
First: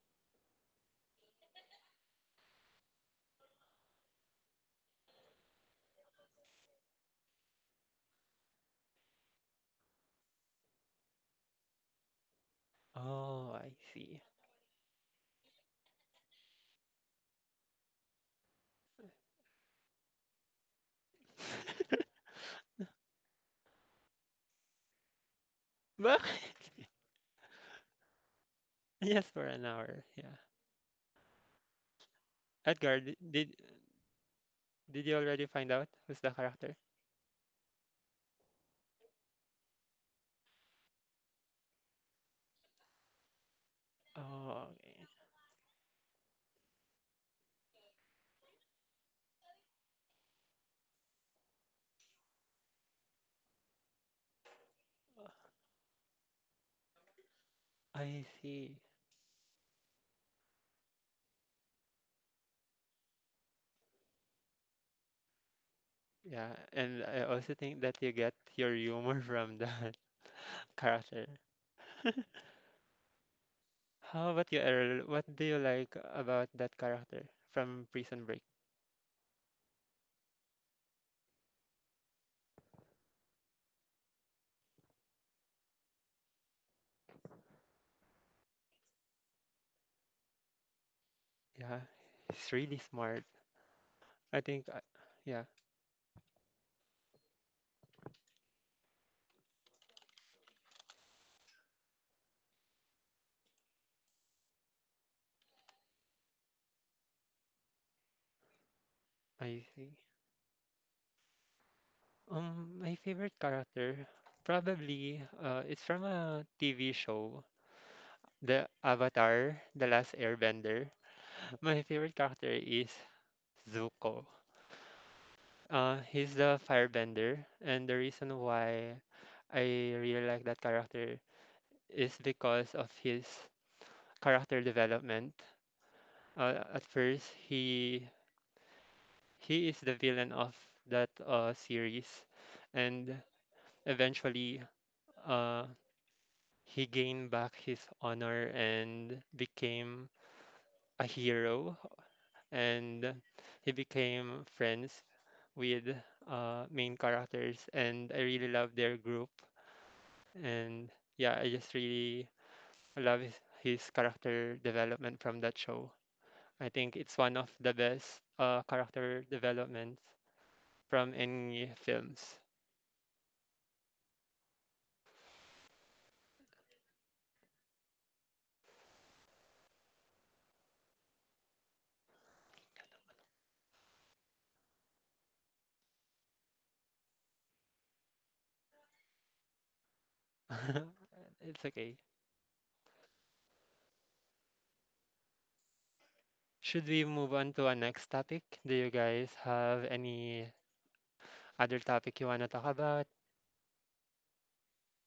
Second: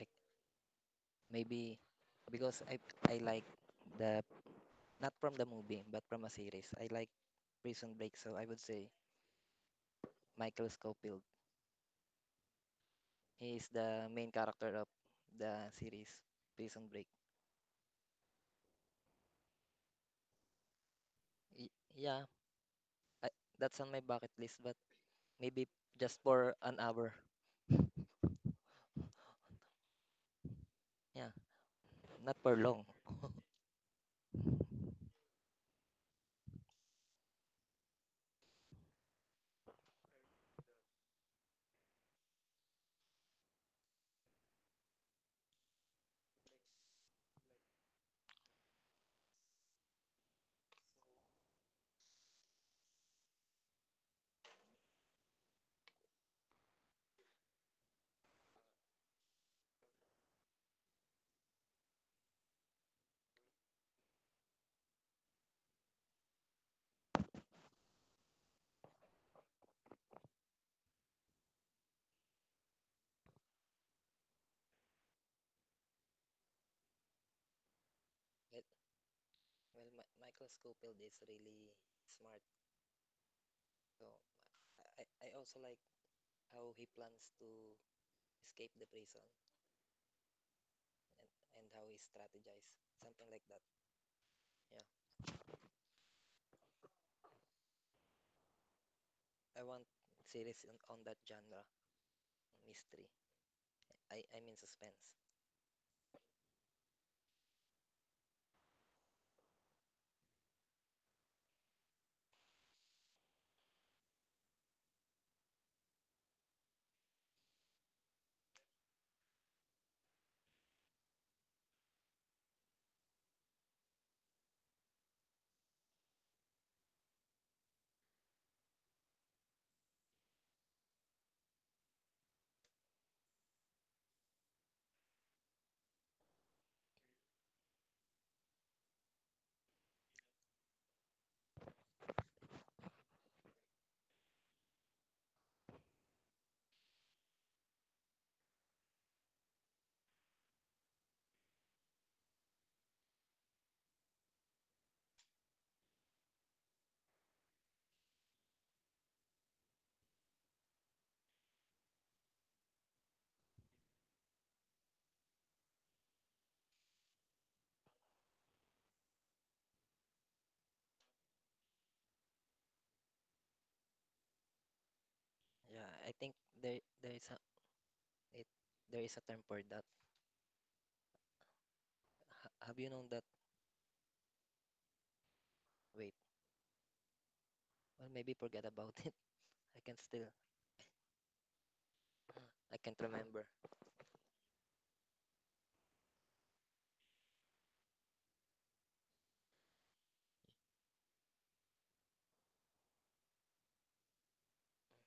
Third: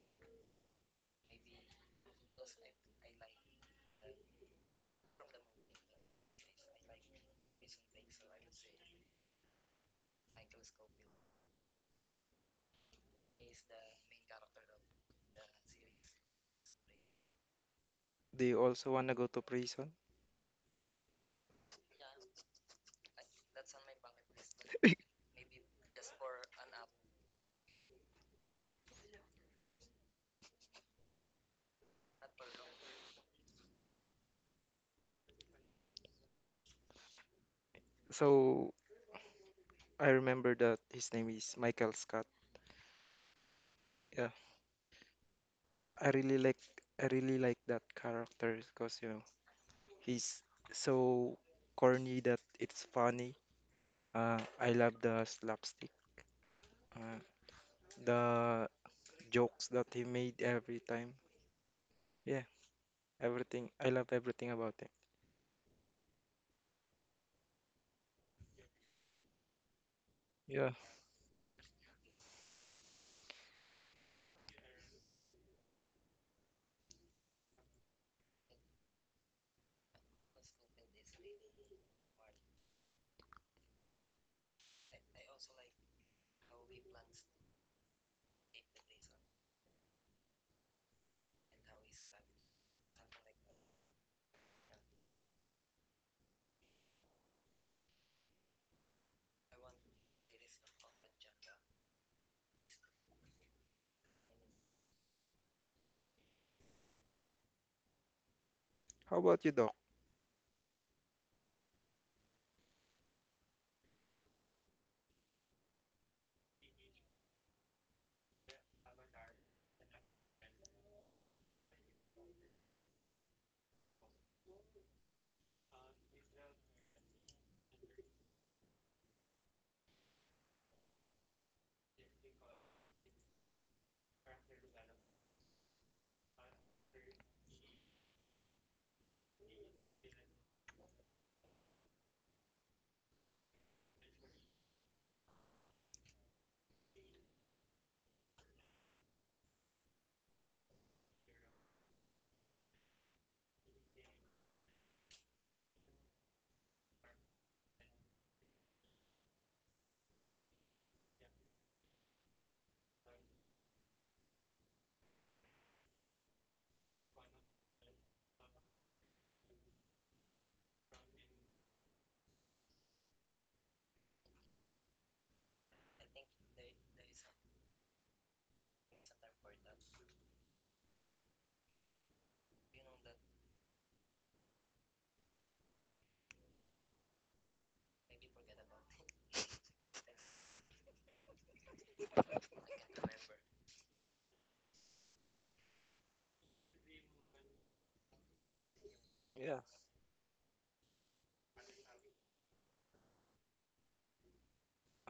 I, maybe because I I like, the not from the movie but from a series. I like Prison Break, so I would say Michael Scofield. Oh, He is I the see. main character of the series Prison Break. They also wanna go to prison. Y- Yeah, I, that's on my bucket list, but maybe just for an Bakit? hour. Yes, for an hour. Yeah. Yeah, not for long. Edgar, di- did did you already find out who's the character? So I remember that his name is Michael Scott. Yeah, Oh, okay. I really like I really like that character because you know he's so corny that it's funny. Uh, I love the slapstick, uh, I the see. jokes that he made every time. Yeah, everything. I love everything about him. Yeah, and I also think that you get your humor from that Yeah. character. How about you, Errol? What do you like about that character from Prison Break? Well, well, Mi- Michael Scofield is really smart. So I, I I also like how he plans to escape the prison and, and Yeah, how he he's strategize, really smart. something like that. I think, Yeah, I, yeah, I want series on, on that genre, mystery. I, I mean suspense. How about you, I Doc? see. Um, my favorite character, probably, uh, it's from a T V show, The Avatar, The Last Airbender. My favorite character is Zuko. Uh, he's the firebender, and the reason why I really like that character is because of his character development. Uh, at first, he he is the villain of that uh, series, and eventually, uh, he gained back his honor and became a hero, and he became friends with uh, main characters. And I really love their group. And yeah, I just really love his, his character development from that show. I think it's one of the best uh, character developments from any films. Yeah, I think there there is a it there is a term for that. Ha- have you known that? Wait, well maybe forget about it. I can still It's okay. I can't remember. Should we move on to our next topic? Do you guys Yeah. have any other topic you wanna talk about?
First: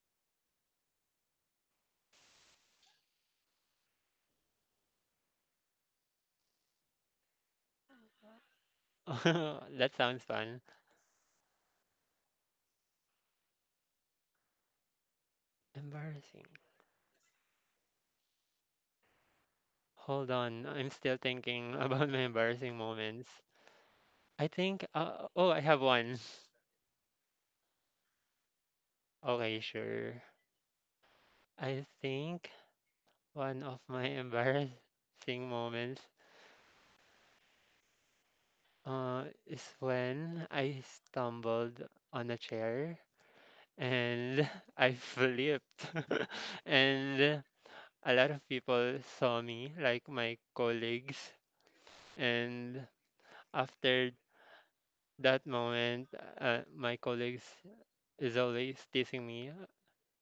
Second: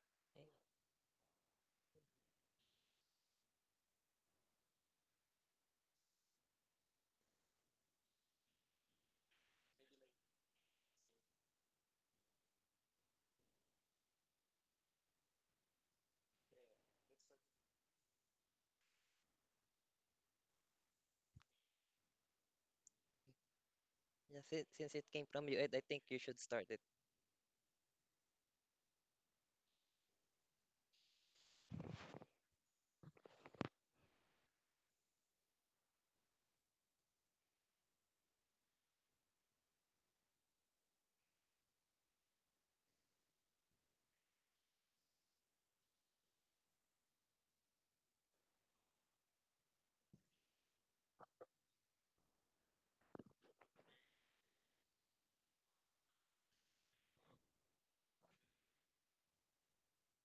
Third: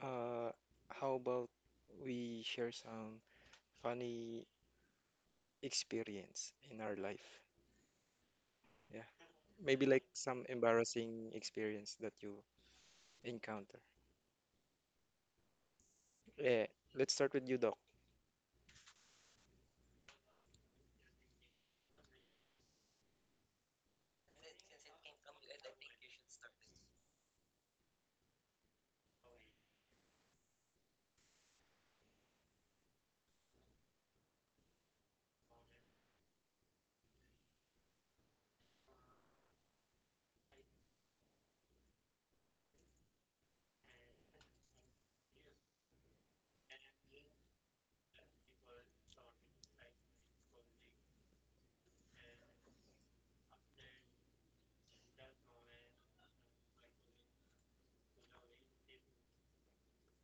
Uh, Eh, how about we share some funny experience in our life? Yeah. Maybe That like sounds some fun. embarrassing experience that you encounter. Embarrassing. Yeah. Let's start with you, Doc. Hold on, I'm still thinking about my embarrassing moments. Yeah, I si- think, since it came uh, from oh, you, I Ed, have I think one. you should start it. Okay, sure. I think one of my embarrassing moments uh, is when I stumbled on a chair and I flipped. and a lot of people saw me, like my colleagues. And after that moment, uh, my colleagues is always teasing me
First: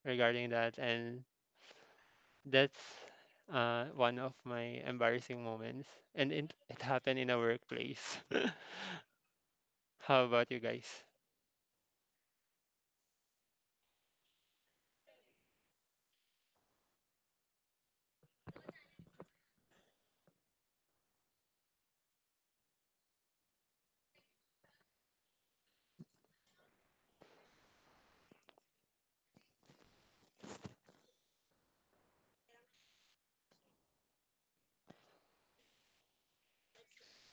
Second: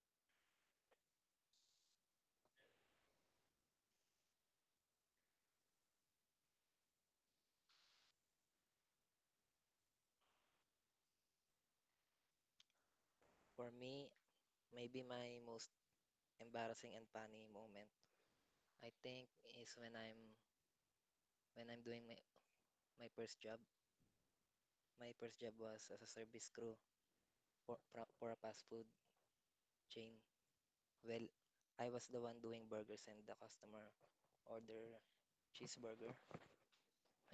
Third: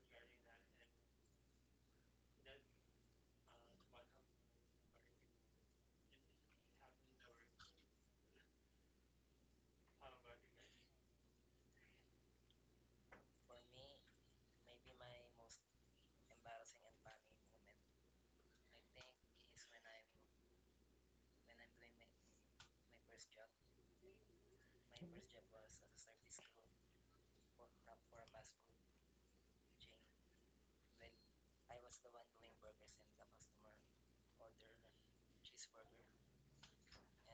regarding that, and that's uh, one of my embarrassing moments. And it, it happened in a workplace. How about you guys? For me, maybe my most embarrassing and funny moment, I think, is when I'm when I'm doing my, my first job. My first job was as a service crew for pro- for a fast food chain. Well, I was the one doing burgers, and the customer order cheeseburger,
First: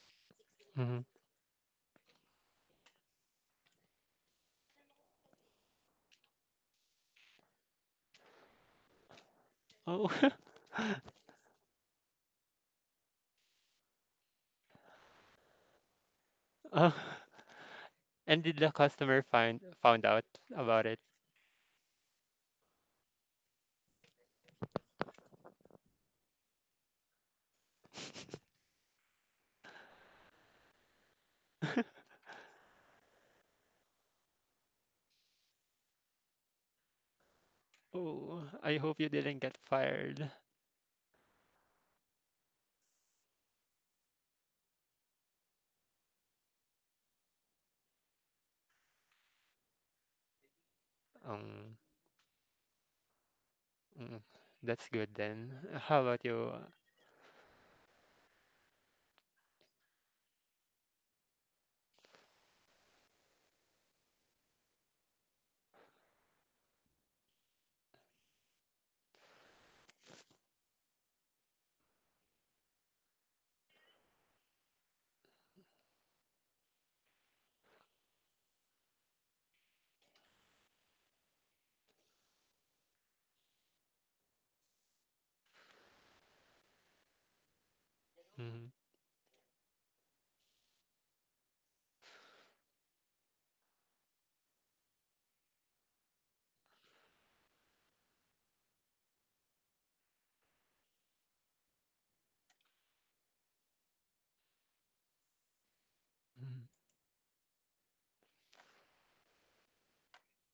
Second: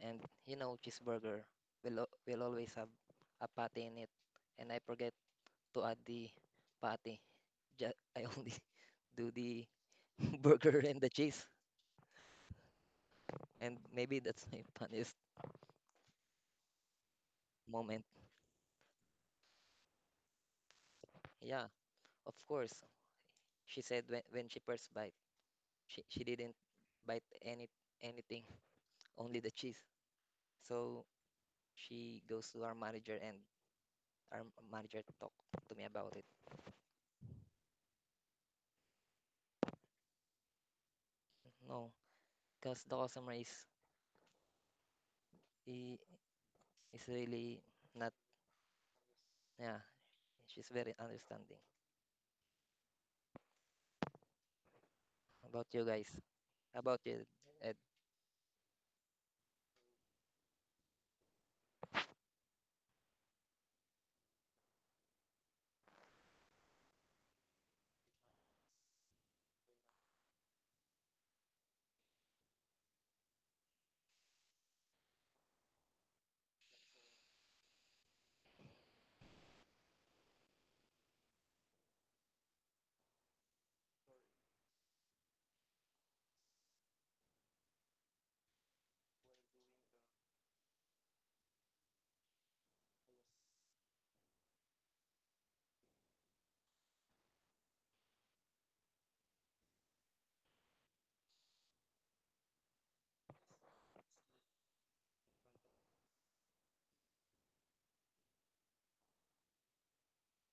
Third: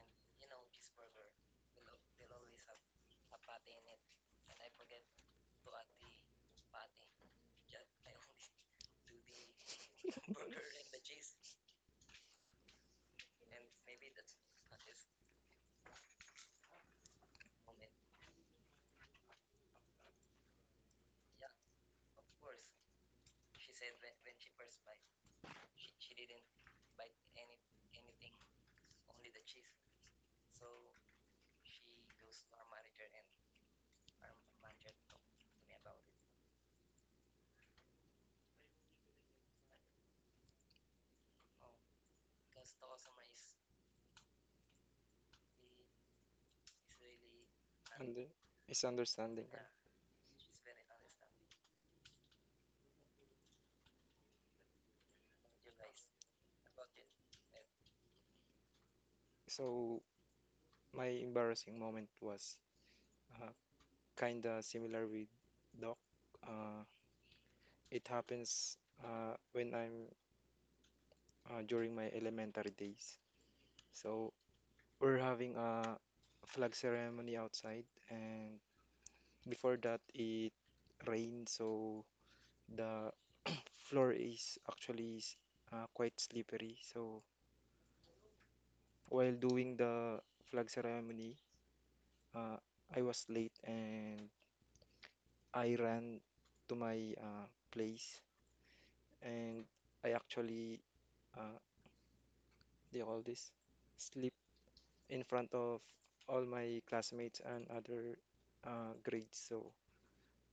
and you know Hmm. cheeseburger will al- will always have a patty in it, and I forget to add the patty. Ju- I only do the Oh, burger and the cheese, and maybe that's my funniest oh, moment. and did the customer find found out about it? Yeah, of course. She said when, when she first bite, she, she didn't bite any anything, only the cheese. So she goes to our manager, and our manager talk to me about it. Oh, I hope you didn't get fired. No, because the customer is he is really not. And the misunderstanding. Yeah, she's very understanding. Um, mm, that's good then. About you How guys? about you? About you, Ed? So, my embarrassing moment was uh, kind of similar with Doc. Uh, it happens uh, when I'm uh, during my elementary days. So we're having a flag ceremony outside, and before that, it rained, so the floor is actually s- uh, quite slippery. So Mm-hmm. while doing the flag ceremony, uh, I was late and I ran to my uh, place and I actually uh, they call this sleep in front of all Mm-hmm. my classmates and other uh, grades. So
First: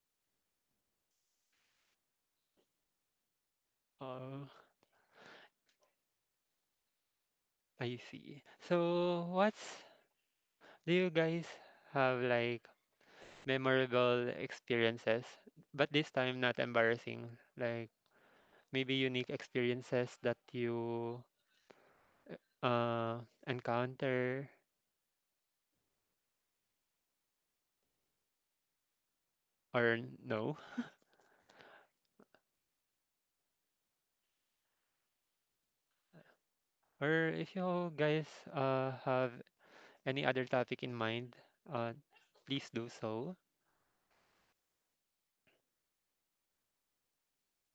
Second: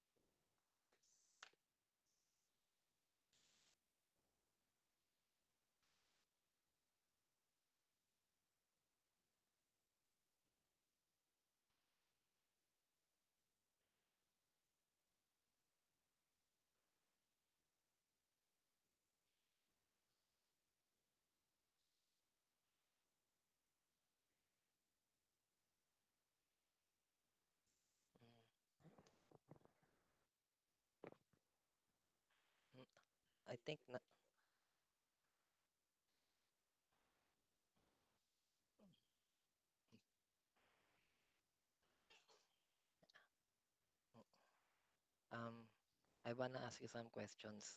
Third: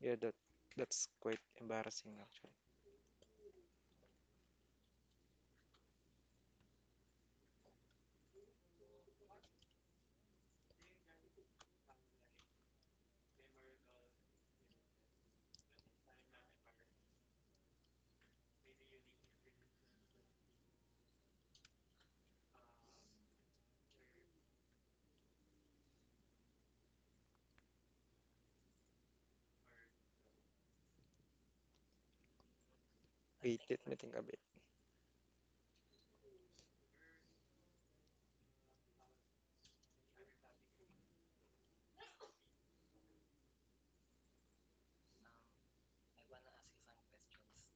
yeah, that that's quite embarrassing actually. Oh, I see. So what's do you guys have like memorable experiences, but this time not embarrassing, like maybe unique experiences that you uh encounter or no? Mm, I Wait, think let me na- think a bit. Or if you guys uh have any other topic in mind, uh please do so. Um, I wanna ask you some questions.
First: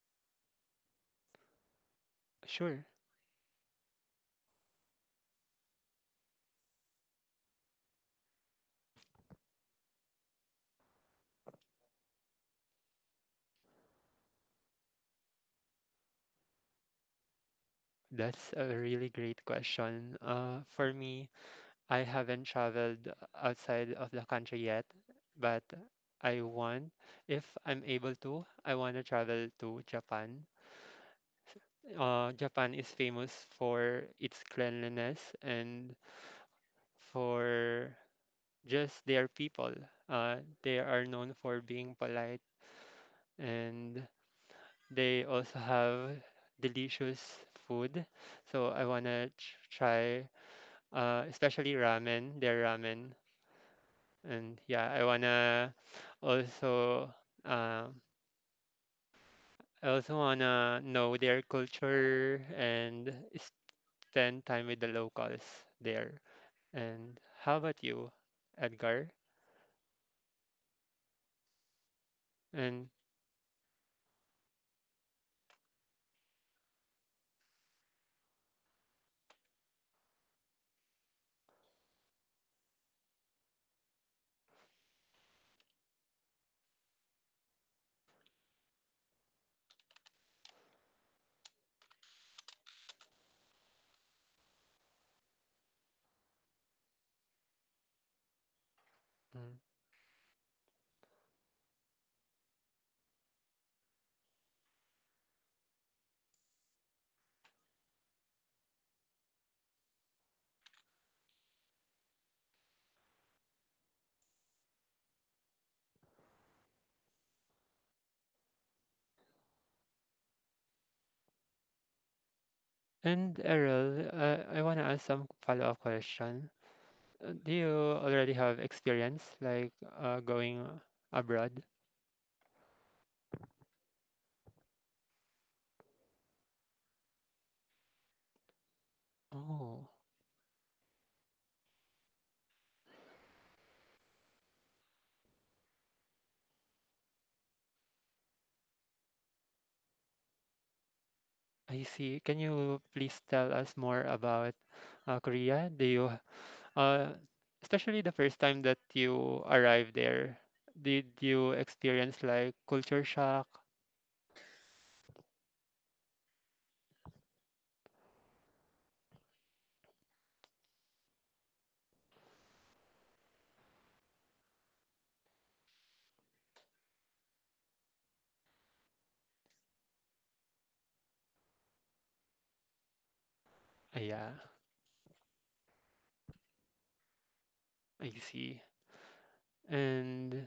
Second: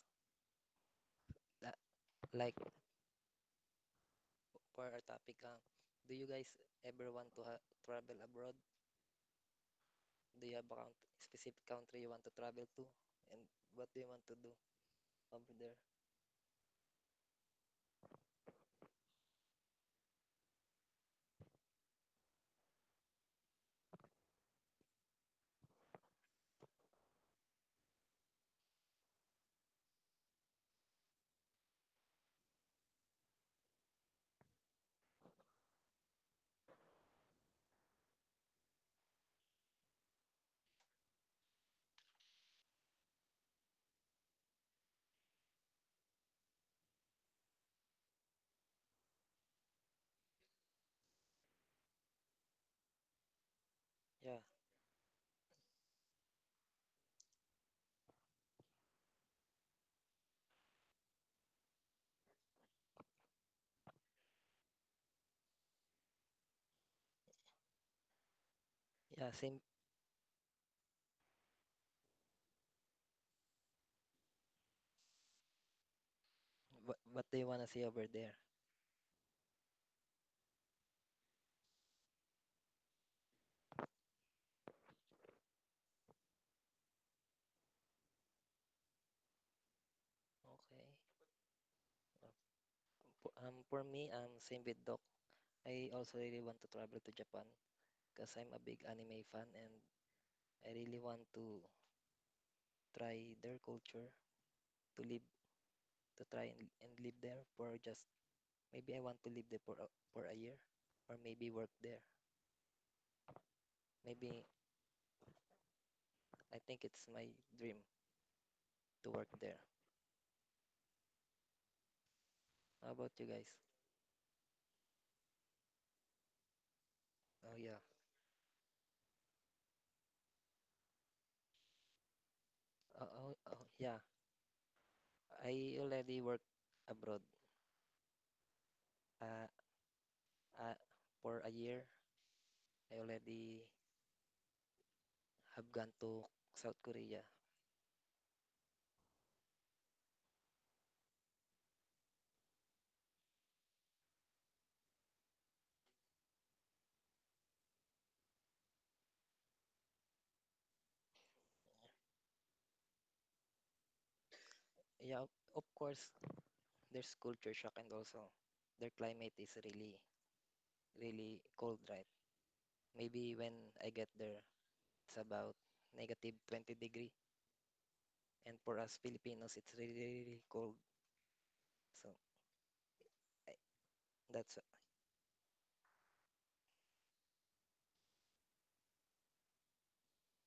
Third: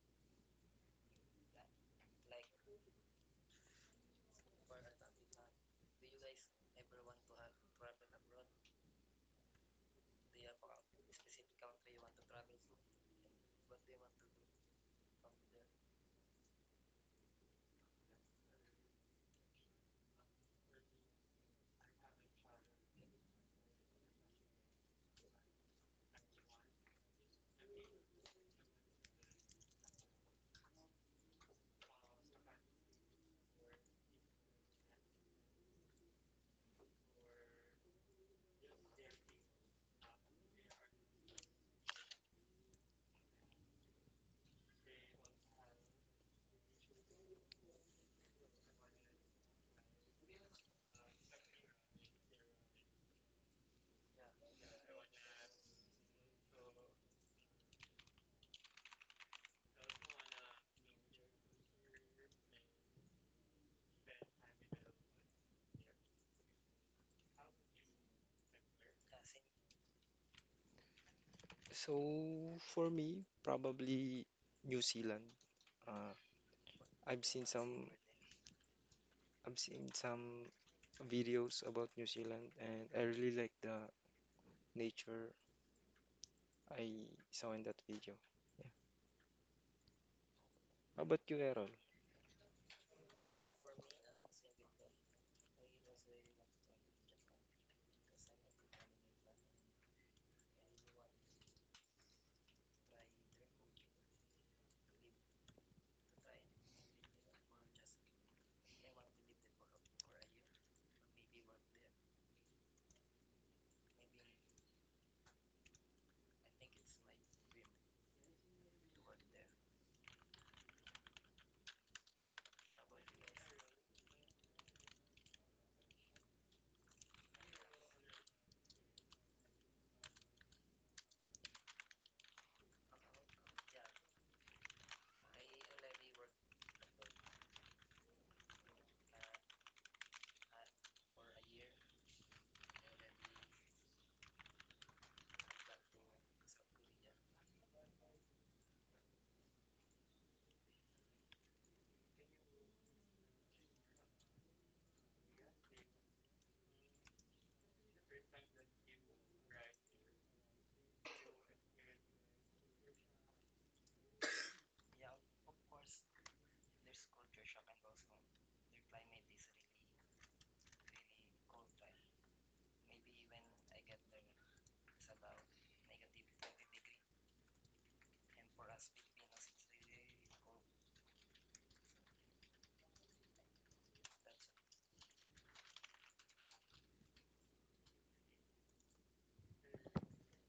That, like, Sure. for our topic, uh, do you guys ever want to ha- travel abroad? Do you have a count- specific country you want to travel to, and what do you want to do over there? That's a really great question. Uh, for me, I haven't traveled outside of the country yet, but I want, if I'm able to, I want to travel to Japan. Uh, Japan is famous for its cleanliness and for just their people. Uh, they are known for being polite and they also have delicious food. So I want to try, uh, especially ramen, their ramen. Yeah, And yeah, I wanna also um, I also wanna know their culture and spend time with the locals there. And how about you, Edgar? yeah, same. So for And me, probably New Zealand. Uh, What, I've what do seen you wanna see some over there? I've seen some videos about New Zealand and I really like the nature I saw in that video. Okay. How about you, Errol? Uh, for- Um, for me, um, same with Doc. I also really want to travel to Japan because I'm a big anime fan mm, and I really want to try their culture to live to try and, and live there for just maybe I want to live there for a, for a year, or maybe work there. Maybe I think it's my dream to work there. How about you and guys? Errol, uh, I wanna ask some follow-up question. Uh, Do Oh you yeah. already have experience like uh, going abroad? Oh, oh, oh yeah. I already work abroad. Uh, Oh, uh, for a year, I already have gone to South Korea. I see. Can you please tell us more about uh, Korea? Do you, uh, Especially the first time that you arrived there, did you experience like culture shock? Yeah, of of course, there's culture shock and also their climate is really, really cold, right? Maybe when I get there, it's about negative twenty degree. And for us Filipinos, it's really, really cold. So I, Ah, yeah, that's I see. And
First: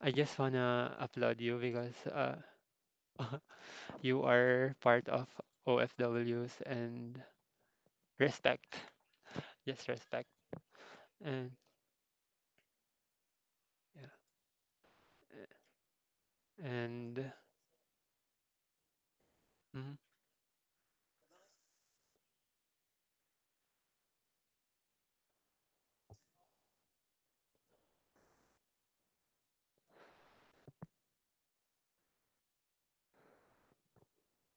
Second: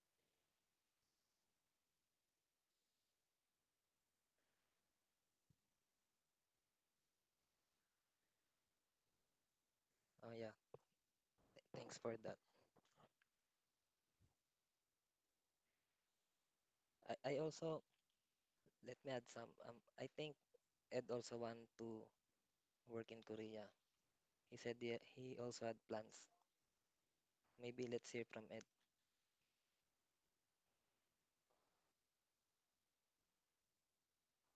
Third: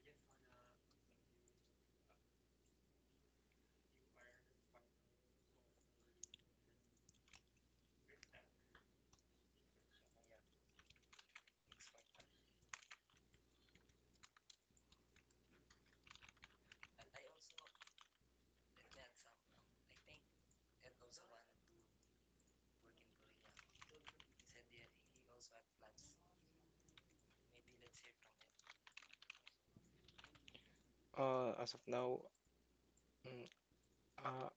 I just wanna applaud you because uh, you are part of O F Ws and respect. Yes, respect. Oh yeah, And thanks for that. yeah, and I, I also Let me add some. Um, mhm. I think Ed also want to work in Korea. He said he he also had plans. Maybe let's hear from Ed. Uh, as of now, mm, uh,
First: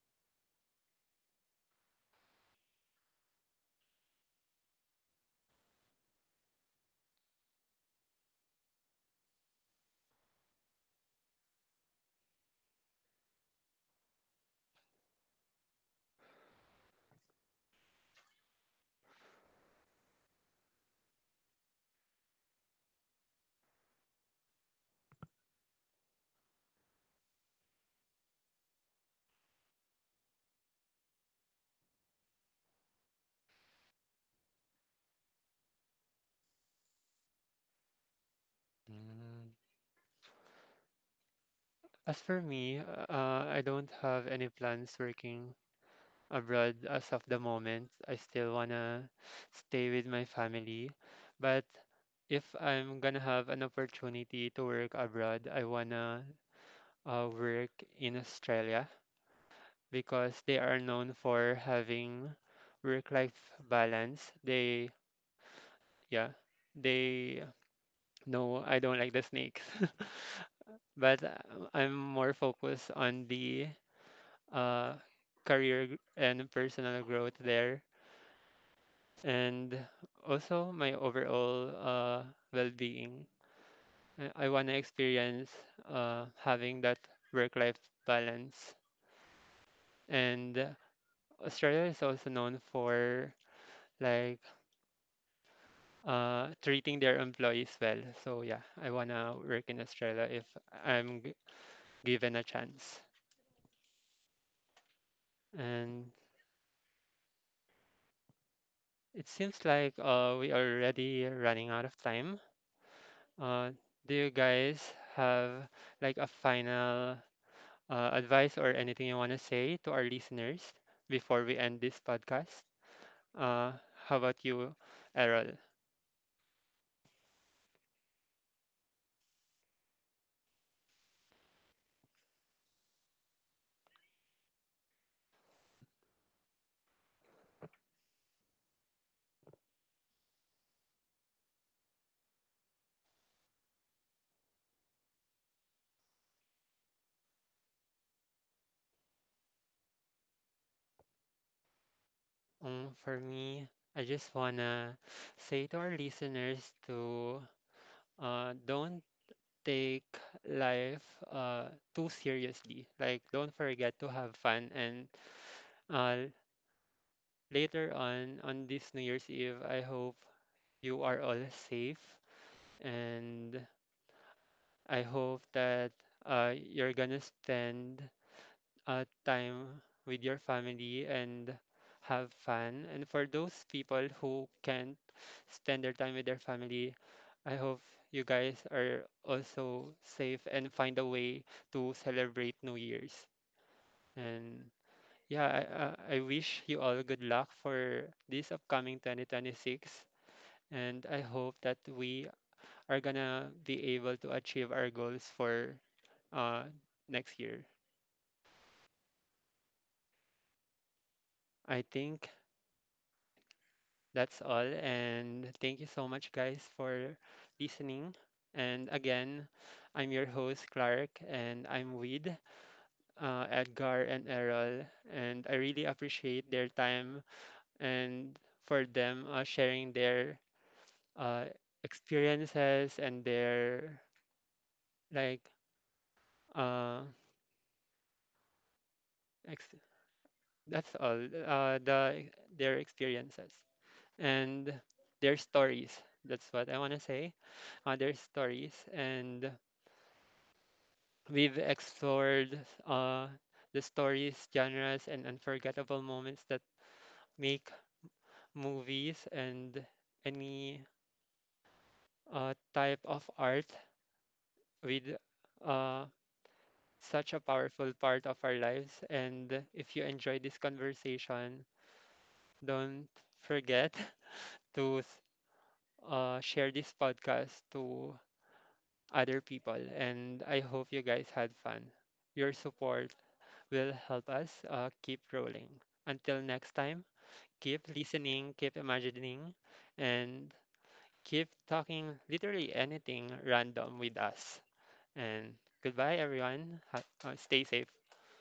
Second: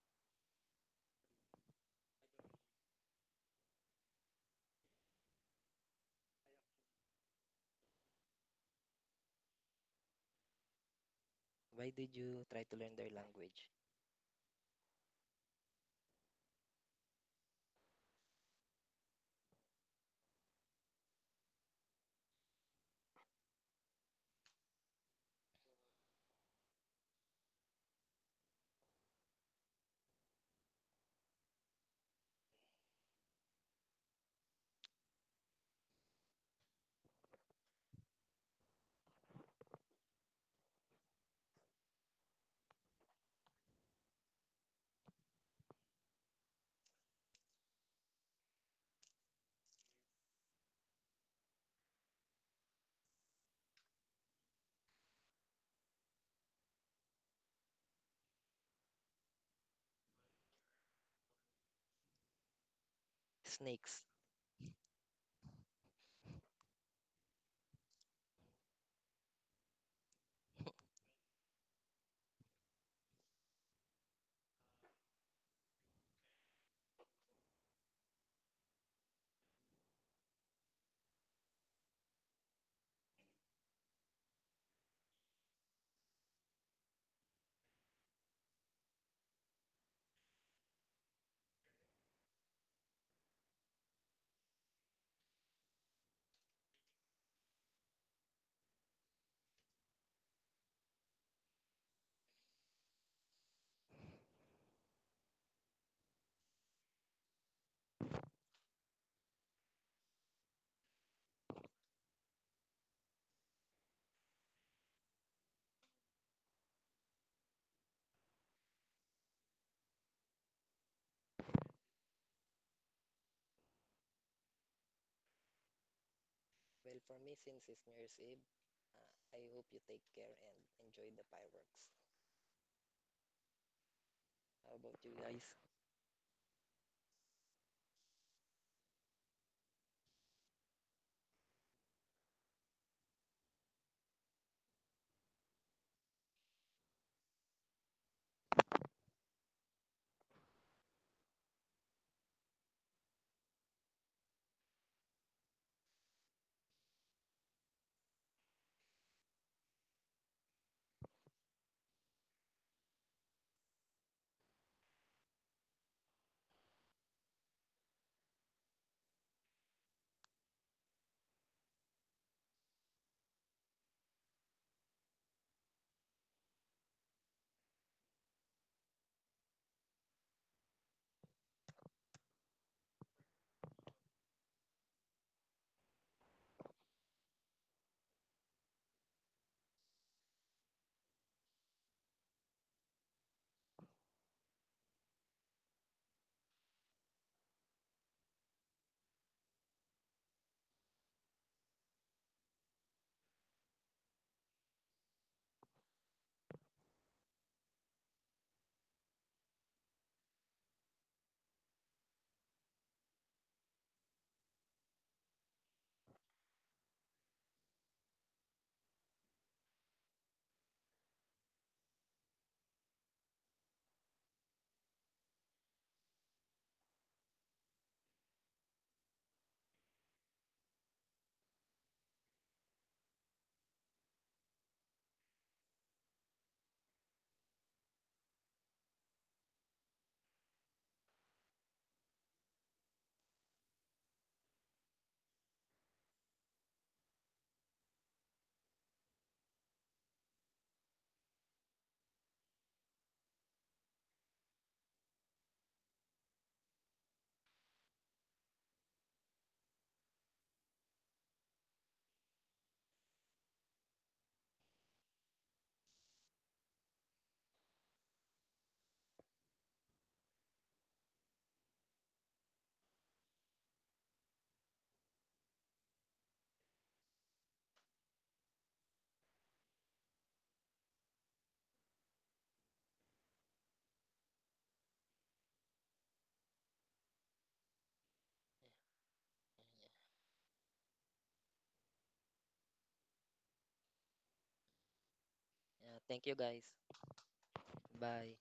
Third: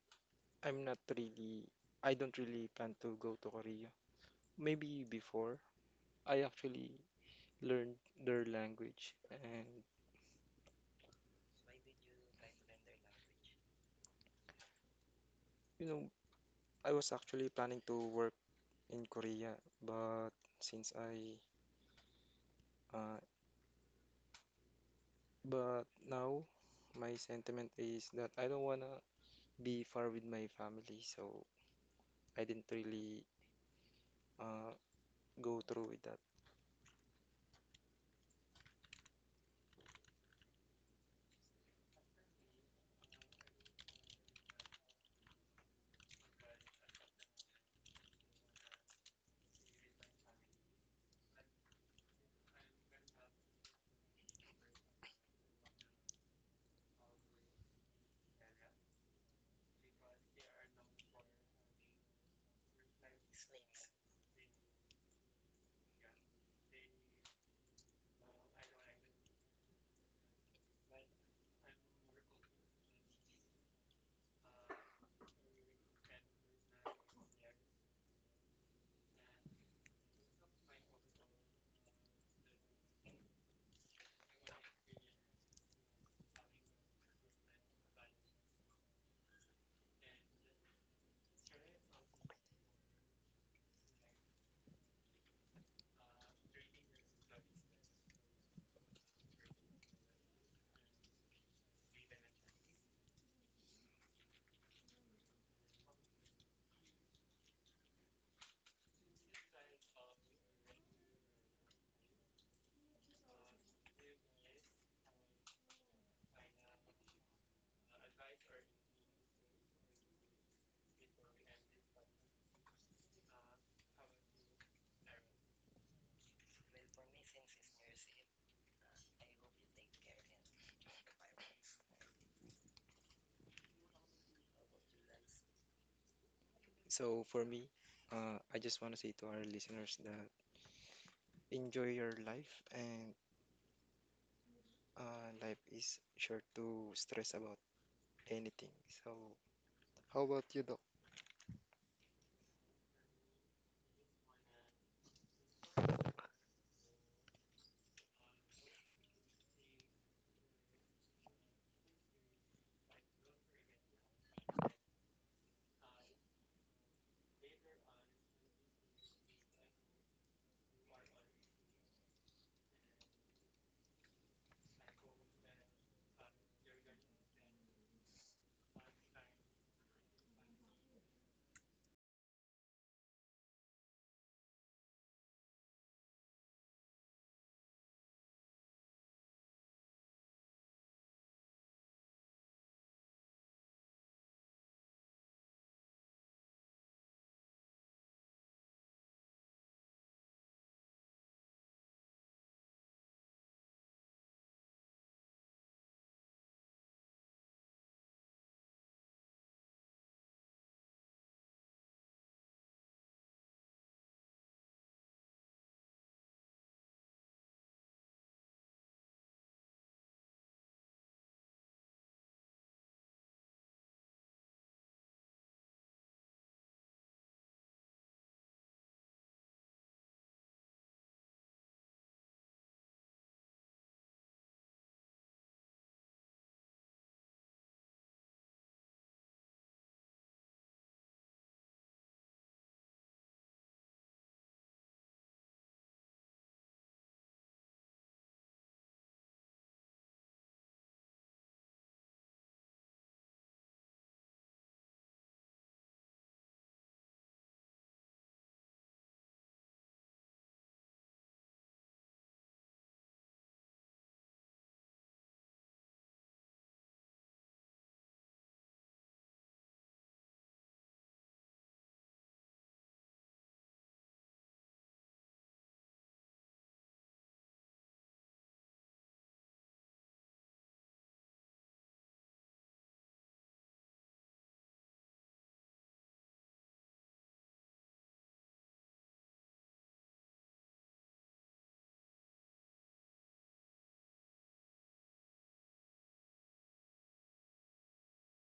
I'm not really, I don't really plan to go to Korea. Maybe before, I actually learned their language. And, Why did you try to learn their language? you know, I was actually planning to work in Korea, but since I, uh, but now my sentiment is that I don't wanna be far with my family, so I didn't really uh, go through with that. Mm. As for me, uh, uh, I don't have any plans working abroad as of the moment. I still wanna stay with my family, but if I'm gonna have an opportunity to work abroad, I wanna uh, work in Australia because they are known for having work-life Snakes. balance. They, yeah, they. No, I don't like the snakes, but uh, I'm more focused on the uh, career gr- and personal growth there, and also my overall uh, well-being. I want to experience uh, having that work-life balance. And uh, Australia is also known for like uh, treating their employees well. So yeah, I want to work in Australia if I'm g- given a chance. And it seems like uh, we are already running out of time. Uh, do you guys have like a final uh, advice or anything you want to say to our listeners before we end this podcast? Uh, how about you, Errol? Well, for me, since it's New Year's Eve, uh, I hope you take care and enjoy the fireworks. How about you guys? So for me, uh, I just wanna say to our listeners that enjoy your life and uh, life is sure to stress about anything. So, how about you, Doc? Um, for me, I just want to say to our listeners to uh, don't take life uh, too seriously. Like, don't forget to have fun and uh, later on on this New Year's Eve, I hope you are all safe and I hope that uh, you're gonna spend uh, time with your family and have fun. And for those people who can't spend their time with their family, I hope you guys are also safe and find a way to celebrate New Year's. And yeah, I, I I wish you all good luck for this upcoming twenty twenty-six. And I hope that we are gonna be able to achieve our goals for uh, next year. I think that's all. And thank you so much, guys, for listening. And again, I'm your host, Clark, and I'm with uh, Edgar and Errol. And I really appreciate their time and for them uh, sharing their uh, experiences and their like uh, ex- that's all. Uh, the their experiences and their stories. That's what I want to say. Uh, their stories, and we've explored uh, the stories, genres, and unforgettable moments that make movies and any uh, type of art with uh, such a powerful part of our lives. And if you enjoyed this conversation, don't forget to uh, share this podcast to other people. And I hope you guys had fun. Your support will help us uh, keep rolling. Until next time, keep listening, keep imagining, and keep talking literally anything random with us. And Yeah, goodbye, thank you guys. everyone. Ha- uh, stay safe. Bye.